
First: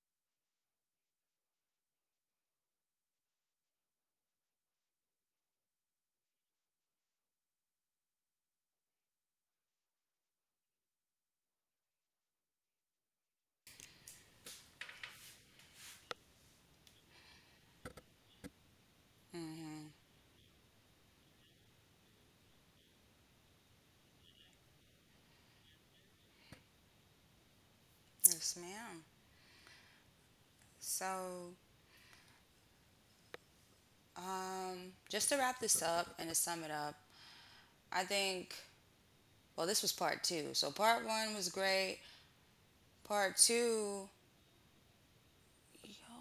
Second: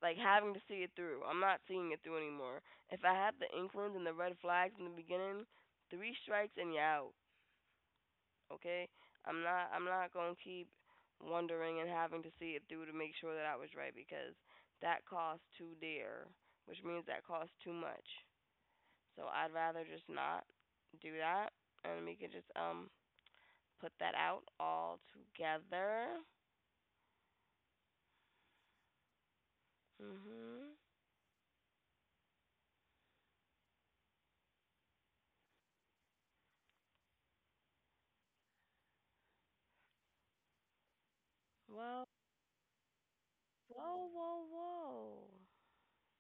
[SPEAKER 2] like having to see it through. I'm not seeing it through anymore. If I had the inklings and the red flags in the beginning, three strikes and you're out. Okay? I'm not going to keep wondering and having to see it through to make sure that I was right because that cost too dear, which means that costs too much. So I'd rather
[SPEAKER 1] Mm-hmm.
[SPEAKER 2] just not do that, and we can just put that out all together.
[SPEAKER 1] Yes, ma'am.
[SPEAKER 2] Mhm.
[SPEAKER 1] So, just to wrap this up and to sum it up, I think, well, this was part two. So part one was great.
[SPEAKER 2] Well,
[SPEAKER 1] Part
[SPEAKER 2] whoa,
[SPEAKER 1] two,
[SPEAKER 2] whoa, whoa.
[SPEAKER 1] yo,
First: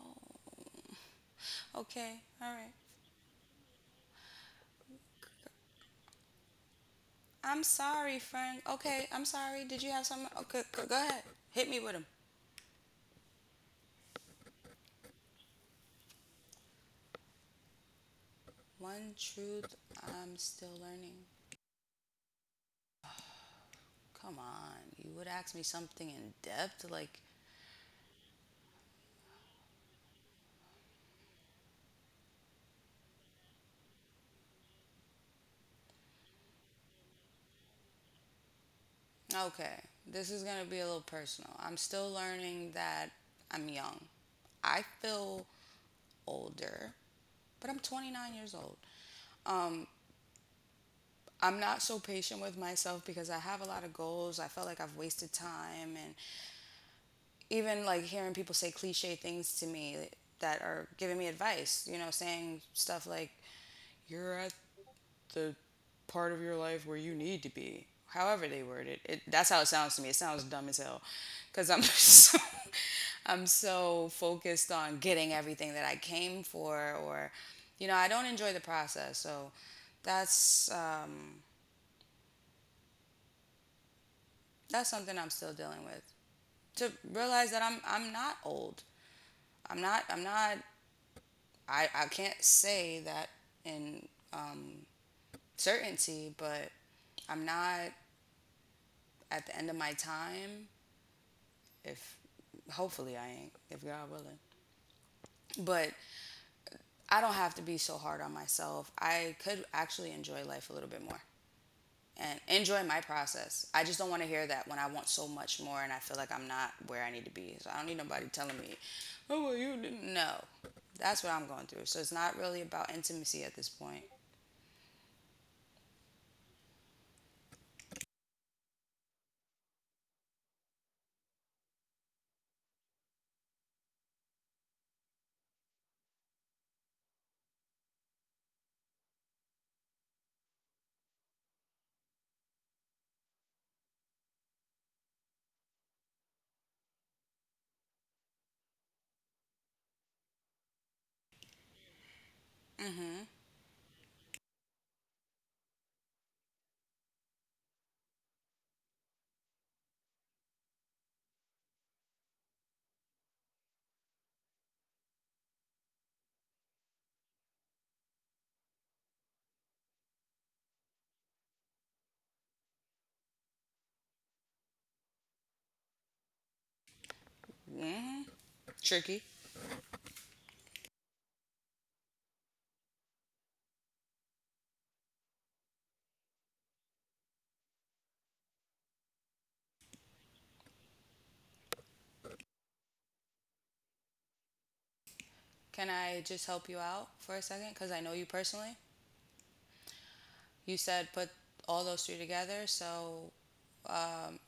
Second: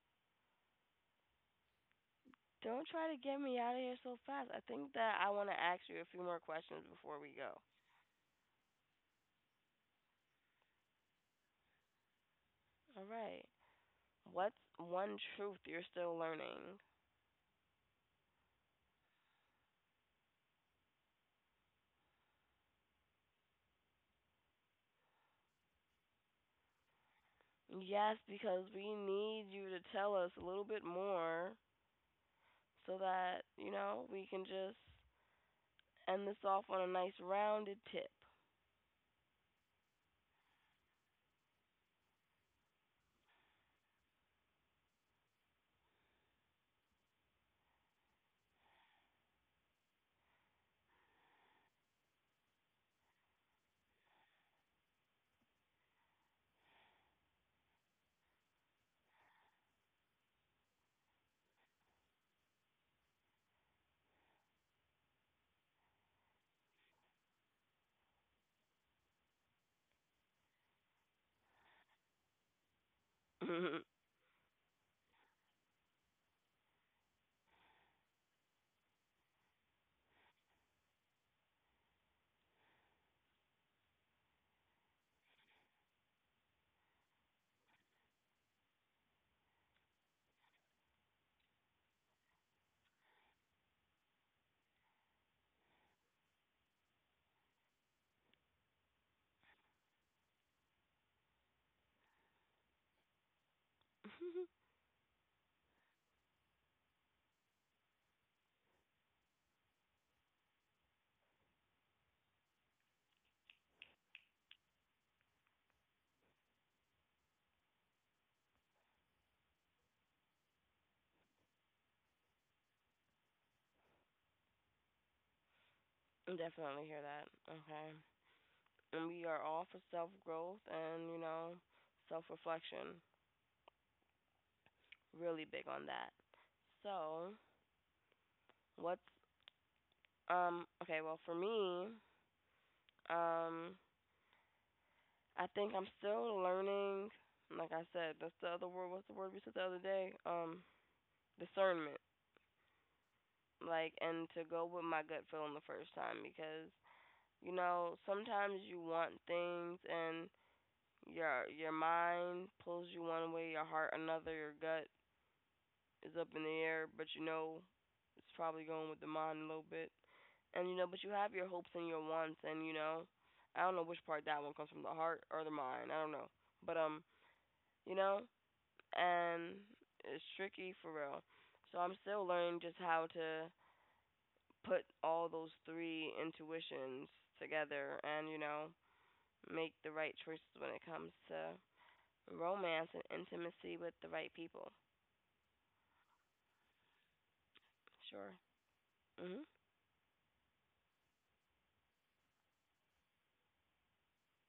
[SPEAKER 1] okay, all right.
[SPEAKER 2] Don't try to get me out of here so fast. I think that I want to ask you a few more questions before we go.
[SPEAKER 1] I'm sorry, friend. Okay, I'm sorry. Did you have something? Okay, go ahead. Hit me with him.
[SPEAKER 2] All right. What's one truth you're still learning?
[SPEAKER 1] One truth I'm still learning. Come on. You would ask me something in depth?
[SPEAKER 2] Yes, because we need you to tell us a little bit more so that, we can just end this off on a nice rounded tip.
[SPEAKER 1] Okay, this is going to be a little personal. I'm still learning that I'm young. I feel older, but I'm 29 years old. Um, I'm not so patient with myself because I have a lot of goals. I felt like I've wasted time, and even like hearing people say cliche things to me that are giving me advice, you know, saying stuff like you're at the part of your life where you need to be. However they word it. That's how it sounds to me. It sounds dumb as hell cuz I'm so I'm so focused on getting everything that I came for, or you know, I don't enjoy the process. So that's um that's something I'm still dealing with. To realize that I'm not old. I'm not I can't say that in um, certainty, but I'm not at the end of my time, if hopefully I ain't, if God willing. But I don't have to be so hard on myself. I could actually enjoy life a little bit more and enjoy my process. I just don't want to hear that when I want so much more and I feel like I'm not where I need to be. So I don't need nobody telling me, oh, well, you didn't. No, that's what I'm going through. So it's not really about intimacy at this point.
[SPEAKER 2] Definitely hear that. Okay. And we are all for self growth and, self reflection. Really big on that. So, what's, okay, well, for me, um, I think I'm still learning, like I said, that's the other word, what's the word we said the other day? Discernment
[SPEAKER 1] Mm-hmm.
[SPEAKER 2] like and to go with my gut feeling the first time because sometimes you want things and your mind pulls you one way, your heart another, your gut is up in the air, but it's probably going with the mind a little bit. And but you have your hopes and your wants and I don't know which part that one comes from, the heart or the mind. I don't know. But you know,
[SPEAKER 1] Mm-hmm. Tricky.
[SPEAKER 2] and it's tricky for real. So I'm still learning just how to put all those three intuitions together and, make the right choices when it comes to romance and intimacy with the right people.
[SPEAKER 1] Can I just help you out for a second? Because I know you
[SPEAKER 2] Sure.
[SPEAKER 1] personally.
[SPEAKER 2] Mhm.
[SPEAKER 1] You said put all those three together. So um,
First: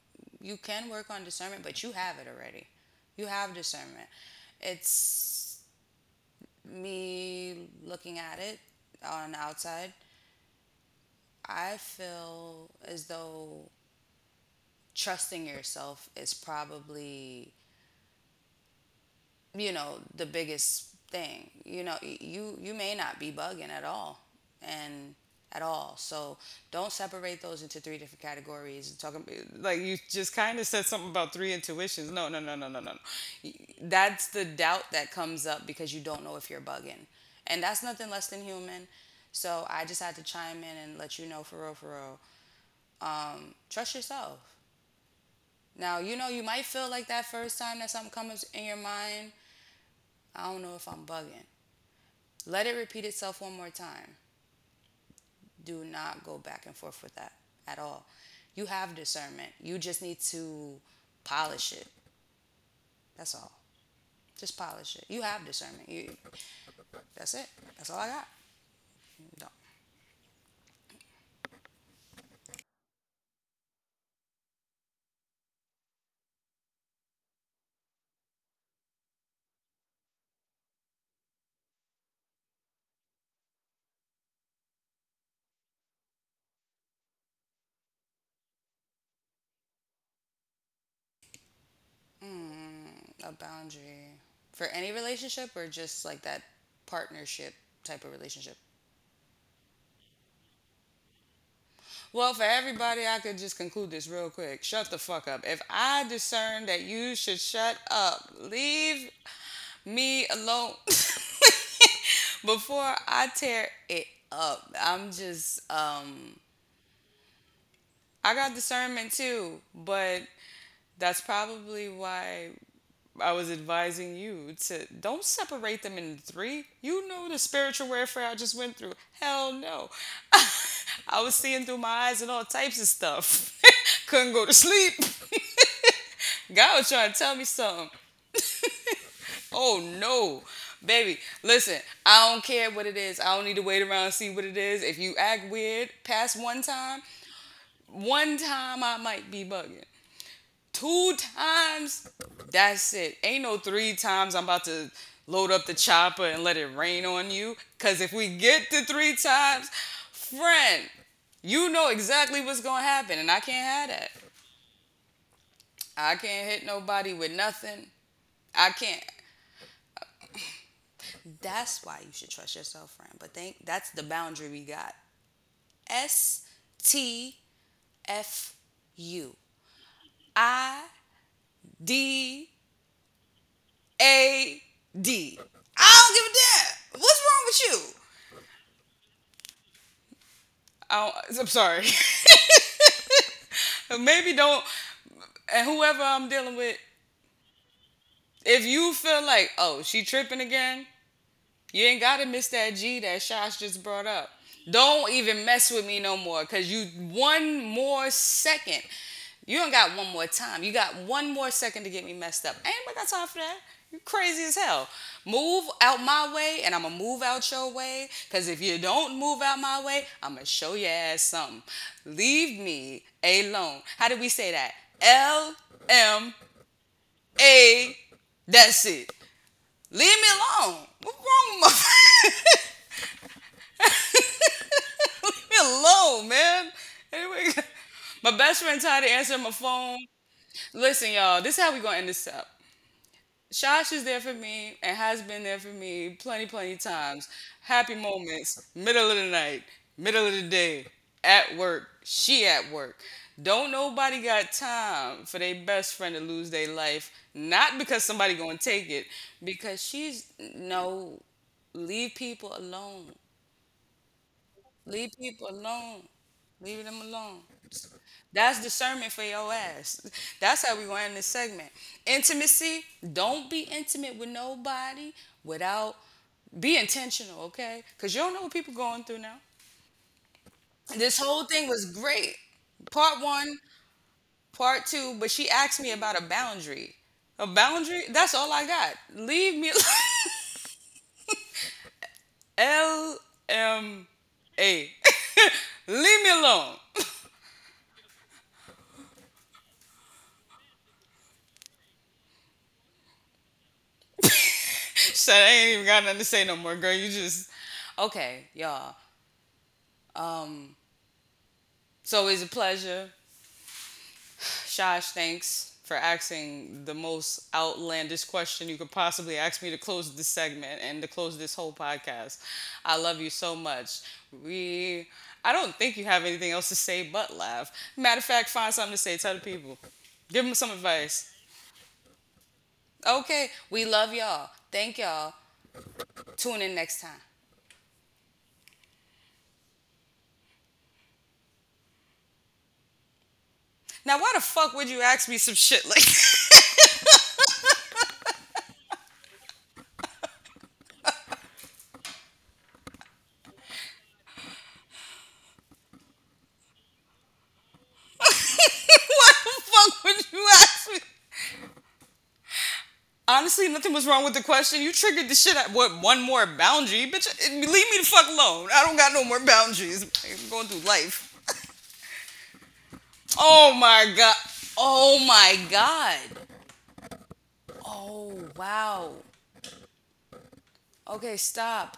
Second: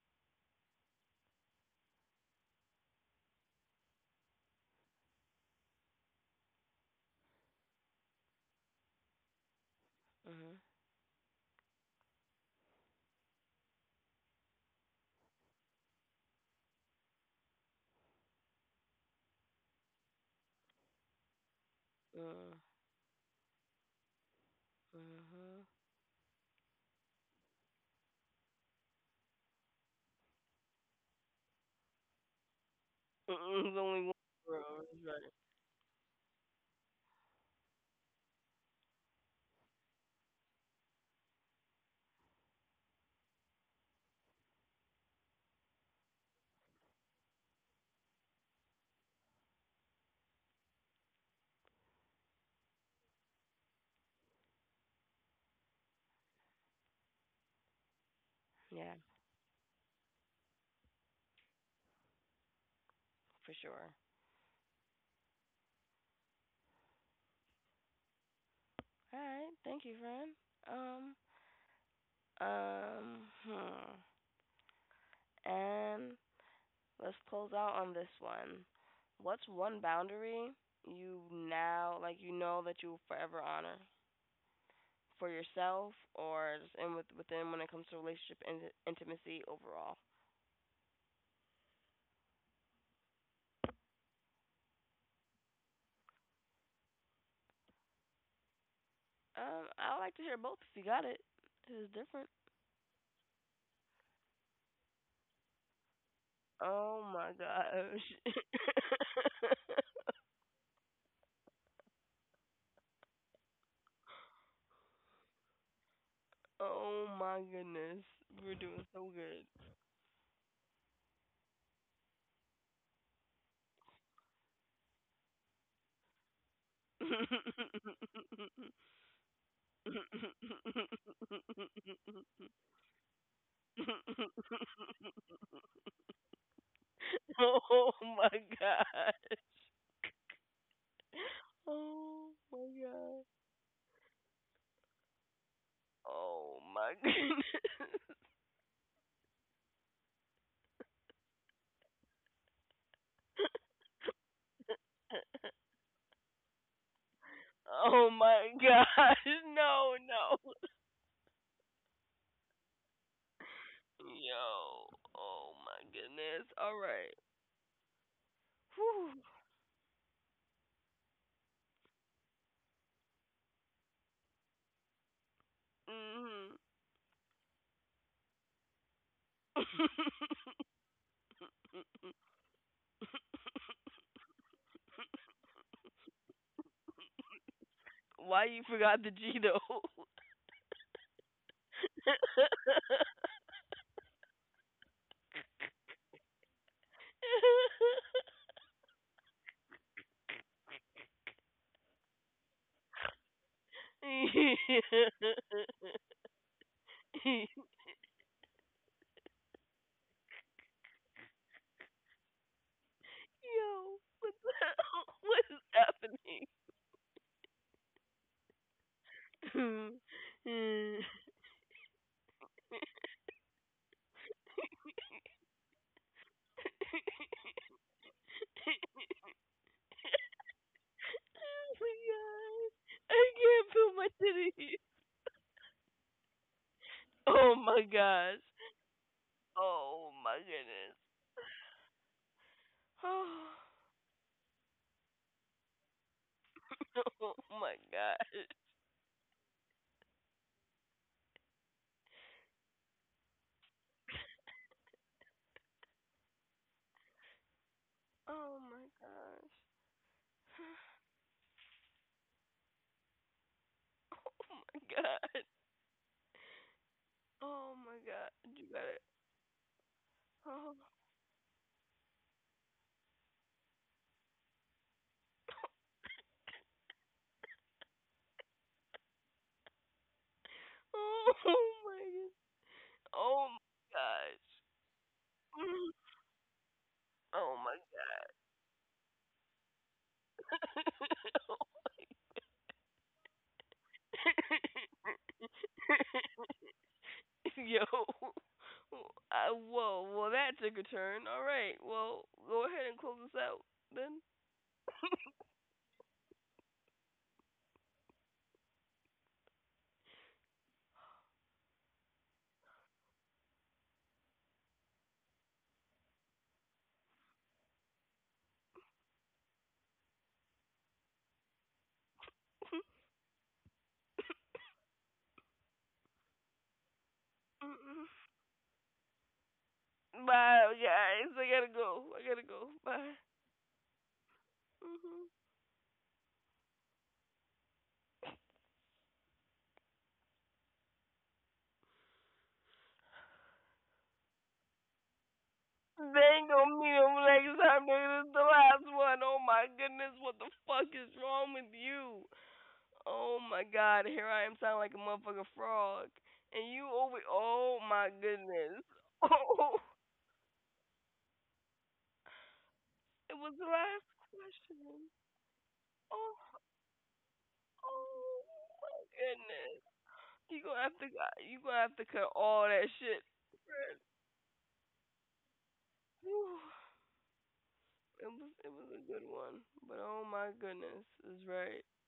[SPEAKER 1] you can work on discernment, but you have it already. You have discernment. It's me looking at it on the outside.
[SPEAKER 2] Mhm.
[SPEAKER 1] I feel as though trusting yourself is probably you know the biggest thing, you know
[SPEAKER 2] Mhm.
[SPEAKER 1] you may not be bugging at all and at
[SPEAKER 2] Mhm.
[SPEAKER 1] all, so don't separate those into three different categories talking. Like you just kind of said something about three intuitions. No, no, no, no, no, no.
[SPEAKER 2] Mm-mm, there's only one
[SPEAKER 1] That's the doubt
[SPEAKER 2] road.
[SPEAKER 1] that
[SPEAKER 2] Right.
[SPEAKER 1] comes up because you don't know if you're bugging, and that's nothing less than human, so I just had to chime in and let you know for real for real. Trust yourself. Now you know you might feel like that first time that something comes in your mind, I don't know if I'm bugging. Let it repeat itself one more time. Do not go back and forth with that at all. You
[SPEAKER 2] Yeah,
[SPEAKER 1] have discernment. You just need to polish it. That's
[SPEAKER 2] for
[SPEAKER 1] all.
[SPEAKER 2] sure.
[SPEAKER 1] Just polish it. You have discernment. That's it. That's all I got.
[SPEAKER 2] All
[SPEAKER 1] No.
[SPEAKER 2] right.
[SPEAKER 1] not
[SPEAKER 2] Thank you, friend. Um. Hmm. And let's close out on this one. What's one boundary you now like you know that you'll forever honor? For yourself or just in with within when it comes to relationship and intimacy overall?
[SPEAKER 1] Mm, a boundary for any relationship or just like that partnership type of relationship.
[SPEAKER 2] I would like to hear both if you got it. It's different.
[SPEAKER 1] Well, for everybody, I could just conclude this real quick. Shut the fuck up. If I discern that
[SPEAKER 2] Oh
[SPEAKER 1] you
[SPEAKER 2] my
[SPEAKER 1] should shut
[SPEAKER 2] gosh.
[SPEAKER 1] up, leave me alone. Before I tear it up, I'm just
[SPEAKER 2] Oh my goodness.
[SPEAKER 1] I
[SPEAKER 2] We're
[SPEAKER 1] got
[SPEAKER 2] doing so
[SPEAKER 1] discernment
[SPEAKER 2] good.
[SPEAKER 1] too, but that's probably why I was advising you to don't separate them in three. You know the spiritual warfare I just went through. Hell no. I was seeing through my eyes and all types of stuff. Couldn't go to sleep. God was trying to tell me
[SPEAKER 2] Oh
[SPEAKER 1] something.
[SPEAKER 2] my god.
[SPEAKER 1] Oh no. Baby, listen,
[SPEAKER 2] Oh
[SPEAKER 1] I don't
[SPEAKER 2] my
[SPEAKER 1] care what it
[SPEAKER 2] god.
[SPEAKER 1] is. I don't need to wait around and see what it is. If you act weird past
[SPEAKER 2] Oh
[SPEAKER 1] one
[SPEAKER 2] my
[SPEAKER 1] time,
[SPEAKER 2] goodness.
[SPEAKER 1] one time I might be bugging. Two times, that's it. Ain't no three times. I'm about to load up the chopper and let it rain on you. Cause
[SPEAKER 2] Oh
[SPEAKER 1] if we
[SPEAKER 2] my
[SPEAKER 1] get to three
[SPEAKER 2] gosh.
[SPEAKER 1] times,
[SPEAKER 2] No, no.
[SPEAKER 1] friend, you know exactly what's gonna happen, and I can't have that.
[SPEAKER 2] Yo, oh my
[SPEAKER 1] I
[SPEAKER 2] goodness.
[SPEAKER 1] can't hit
[SPEAKER 2] All right.
[SPEAKER 1] nobody with nothing. I can't.
[SPEAKER 2] Whew.
[SPEAKER 1] That's why you should trust yourself, friend. But think that's the boundary we got. S
[SPEAKER 2] Mhm.
[SPEAKER 1] T F U I D A D. I don't give a damn. What's wrong with you?
[SPEAKER 2] Why you forgot the G though?
[SPEAKER 1] I don't, I'm sorry. Maybe don't. And whoever I'm dealing with, if you feel like, oh, she tripping again, you ain't gotta miss that G that Shosh just brought up. Don't even mess with me no more, cause you one more second. You don't got one more time. You got one more second to get me messed up. Ain't nobody got time for that. You crazy as hell. Move out
[SPEAKER 2] Epic.
[SPEAKER 1] my way, and I'ma move out your way. Cause if you don't move out my
[SPEAKER 2] Mm.
[SPEAKER 1] way, I'ma show your ass something. Leave me alone. How did we say that? LMA. That's it. Leave me alone. What's wrong with my
[SPEAKER 2] I can't feel my titty.
[SPEAKER 1] me alone, man.
[SPEAKER 2] Oh
[SPEAKER 1] Anyway,
[SPEAKER 2] my gosh.
[SPEAKER 1] my best friend tired of answering my phone.
[SPEAKER 2] Oh my goodness.
[SPEAKER 1] Listen, y'all, this is how we gonna end this up. Shosh is there for me and has been there for me plenty, plenty
[SPEAKER 2] Oh
[SPEAKER 1] times.
[SPEAKER 2] my
[SPEAKER 1] Happy
[SPEAKER 2] god.
[SPEAKER 1] moments, middle of the night, middle of the day, at work, she at work. Don't nobody got time for their best friend to lose their life, not because somebody
[SPEAKER 2] Oh
[SPEAKER 1] gonna
[SPEAKER 2] my
[SPEAKER 1] take it,
[SPEAKER 2] gosh.
[SPEAKER 1] because she's no leave people alone.
[SPEAKER 2] Oh my
[SPEAKER 1] Leave
[SPEAKER 2] god.
[SPEAKER 1] people alone. Leave them alone.
[SPEAKER 2] Oh my god. You
[SPEAKER 1] That's
[SPEAKER 2] got it.
[SPEAKER 1] discernment for your ass. That's how we gonna end this segment. Intimacy. Don't be intimate with nobody without be intentional, okay? Cause you don't know what people going through now. This
[SPEAKER 2] Oh,
[SPEAKER 1] whole thing
[SPEAKER 2] oh
[SPEAKER 1] was
[SPEAKER 2] my
[SPEAKER 1] great.
[SPEAKER 2] god.
[SPEAKER 1] Part
[SPEAKER 2] Oh my
[SPEAKER 1] one,
[SPEAKER 2] gosh.
[SPEAKER 1] part two, but she asked me about a boundary.
[SPEAKER 2] Oh
[SPEAKER 1] A
[SPEAKER 2] my
[SPEAKER 1] boundary? That's all I got. Leave me LMA. Leave me alone.
[SPEAKER 2] Yo. Whoa. Well, that took a turn. All right. Well, go ahead and close us out then.
[SPEAKER 1] Shut. Up, I ain't even got nothing to say no more, girl. You just okay, y'all. Um, so it's a pleasure, Shosh. Thanks for asking the most outlandish question you could possibly ask me to close this segment and to close this whole podcast. I love you so much. We. I don't think you have anything else to say but laugh.
[SPEAKER 2] Mm-mm.
[SPEAKER 1] Matter of fact, find something to say. Tell the people. Give them some
[SPEAKER 2] Bye, guys.
[SPEAKER 1] advice.
[SPEAKER 2] I gotta go. I gotta go. Bye.
[SPEAKER 1] Okay, we love y'all. Thank y'all. Tune in next time. Now, why the fuck would you ask me some shit like
[SPEAKER 2] They ain't gonna meet him next time, nigga. This is the last one. Oh my goodness, what the fuck is wrong with you? Oh my god, here I am sounding like a motherfucking frog. And you over. Oh my goodness.
[SPEAKER 1] what the
[SPEAKER 2] Oh,
[SPEAKER 1] fuck would you ask me?
[SPEAKER 2] it was the
[SPEAKER 1] Honestly, nothing was
[SPEAKER 2] last
[SPEAKER 1] wrong with the
[SPEAKER 2] question.
[SPEAKER 1] question. You triggered the shit out. What, one
[SPEAKER 2] Oh
[SPEAKER 1] more boundary? Bitch, leave me the fuck alone. I
[SPEAKER 2] my
[SPEAKER 1] don't got no more
[SPEAKER 2] goodness.
[SPEAKER 1] boundaries. Like, I'm
[SPEAKER 2] You
[SPEAKER 1] going
[SPEAKER 2] gonna
[SPEAKER 1] through
[SPEAKER 2] have to
[SPEAKER 1] life.
[SPEAKER 2] you gonna have to cut all that shit.
[SPEAKER 1] Oh my God. Oh my God.
[SPEAKER 2] Whew. It was
[SPEAKER 1] Oh,
[SPEAKER 2] it was a
[SPEAKER 1] wow.
[SPEAKER 2] good one, but oh my goodness, it's
[SPEAKER 1] Okay,
[SPEAKER 2] very
[SPEAKER 1] stop.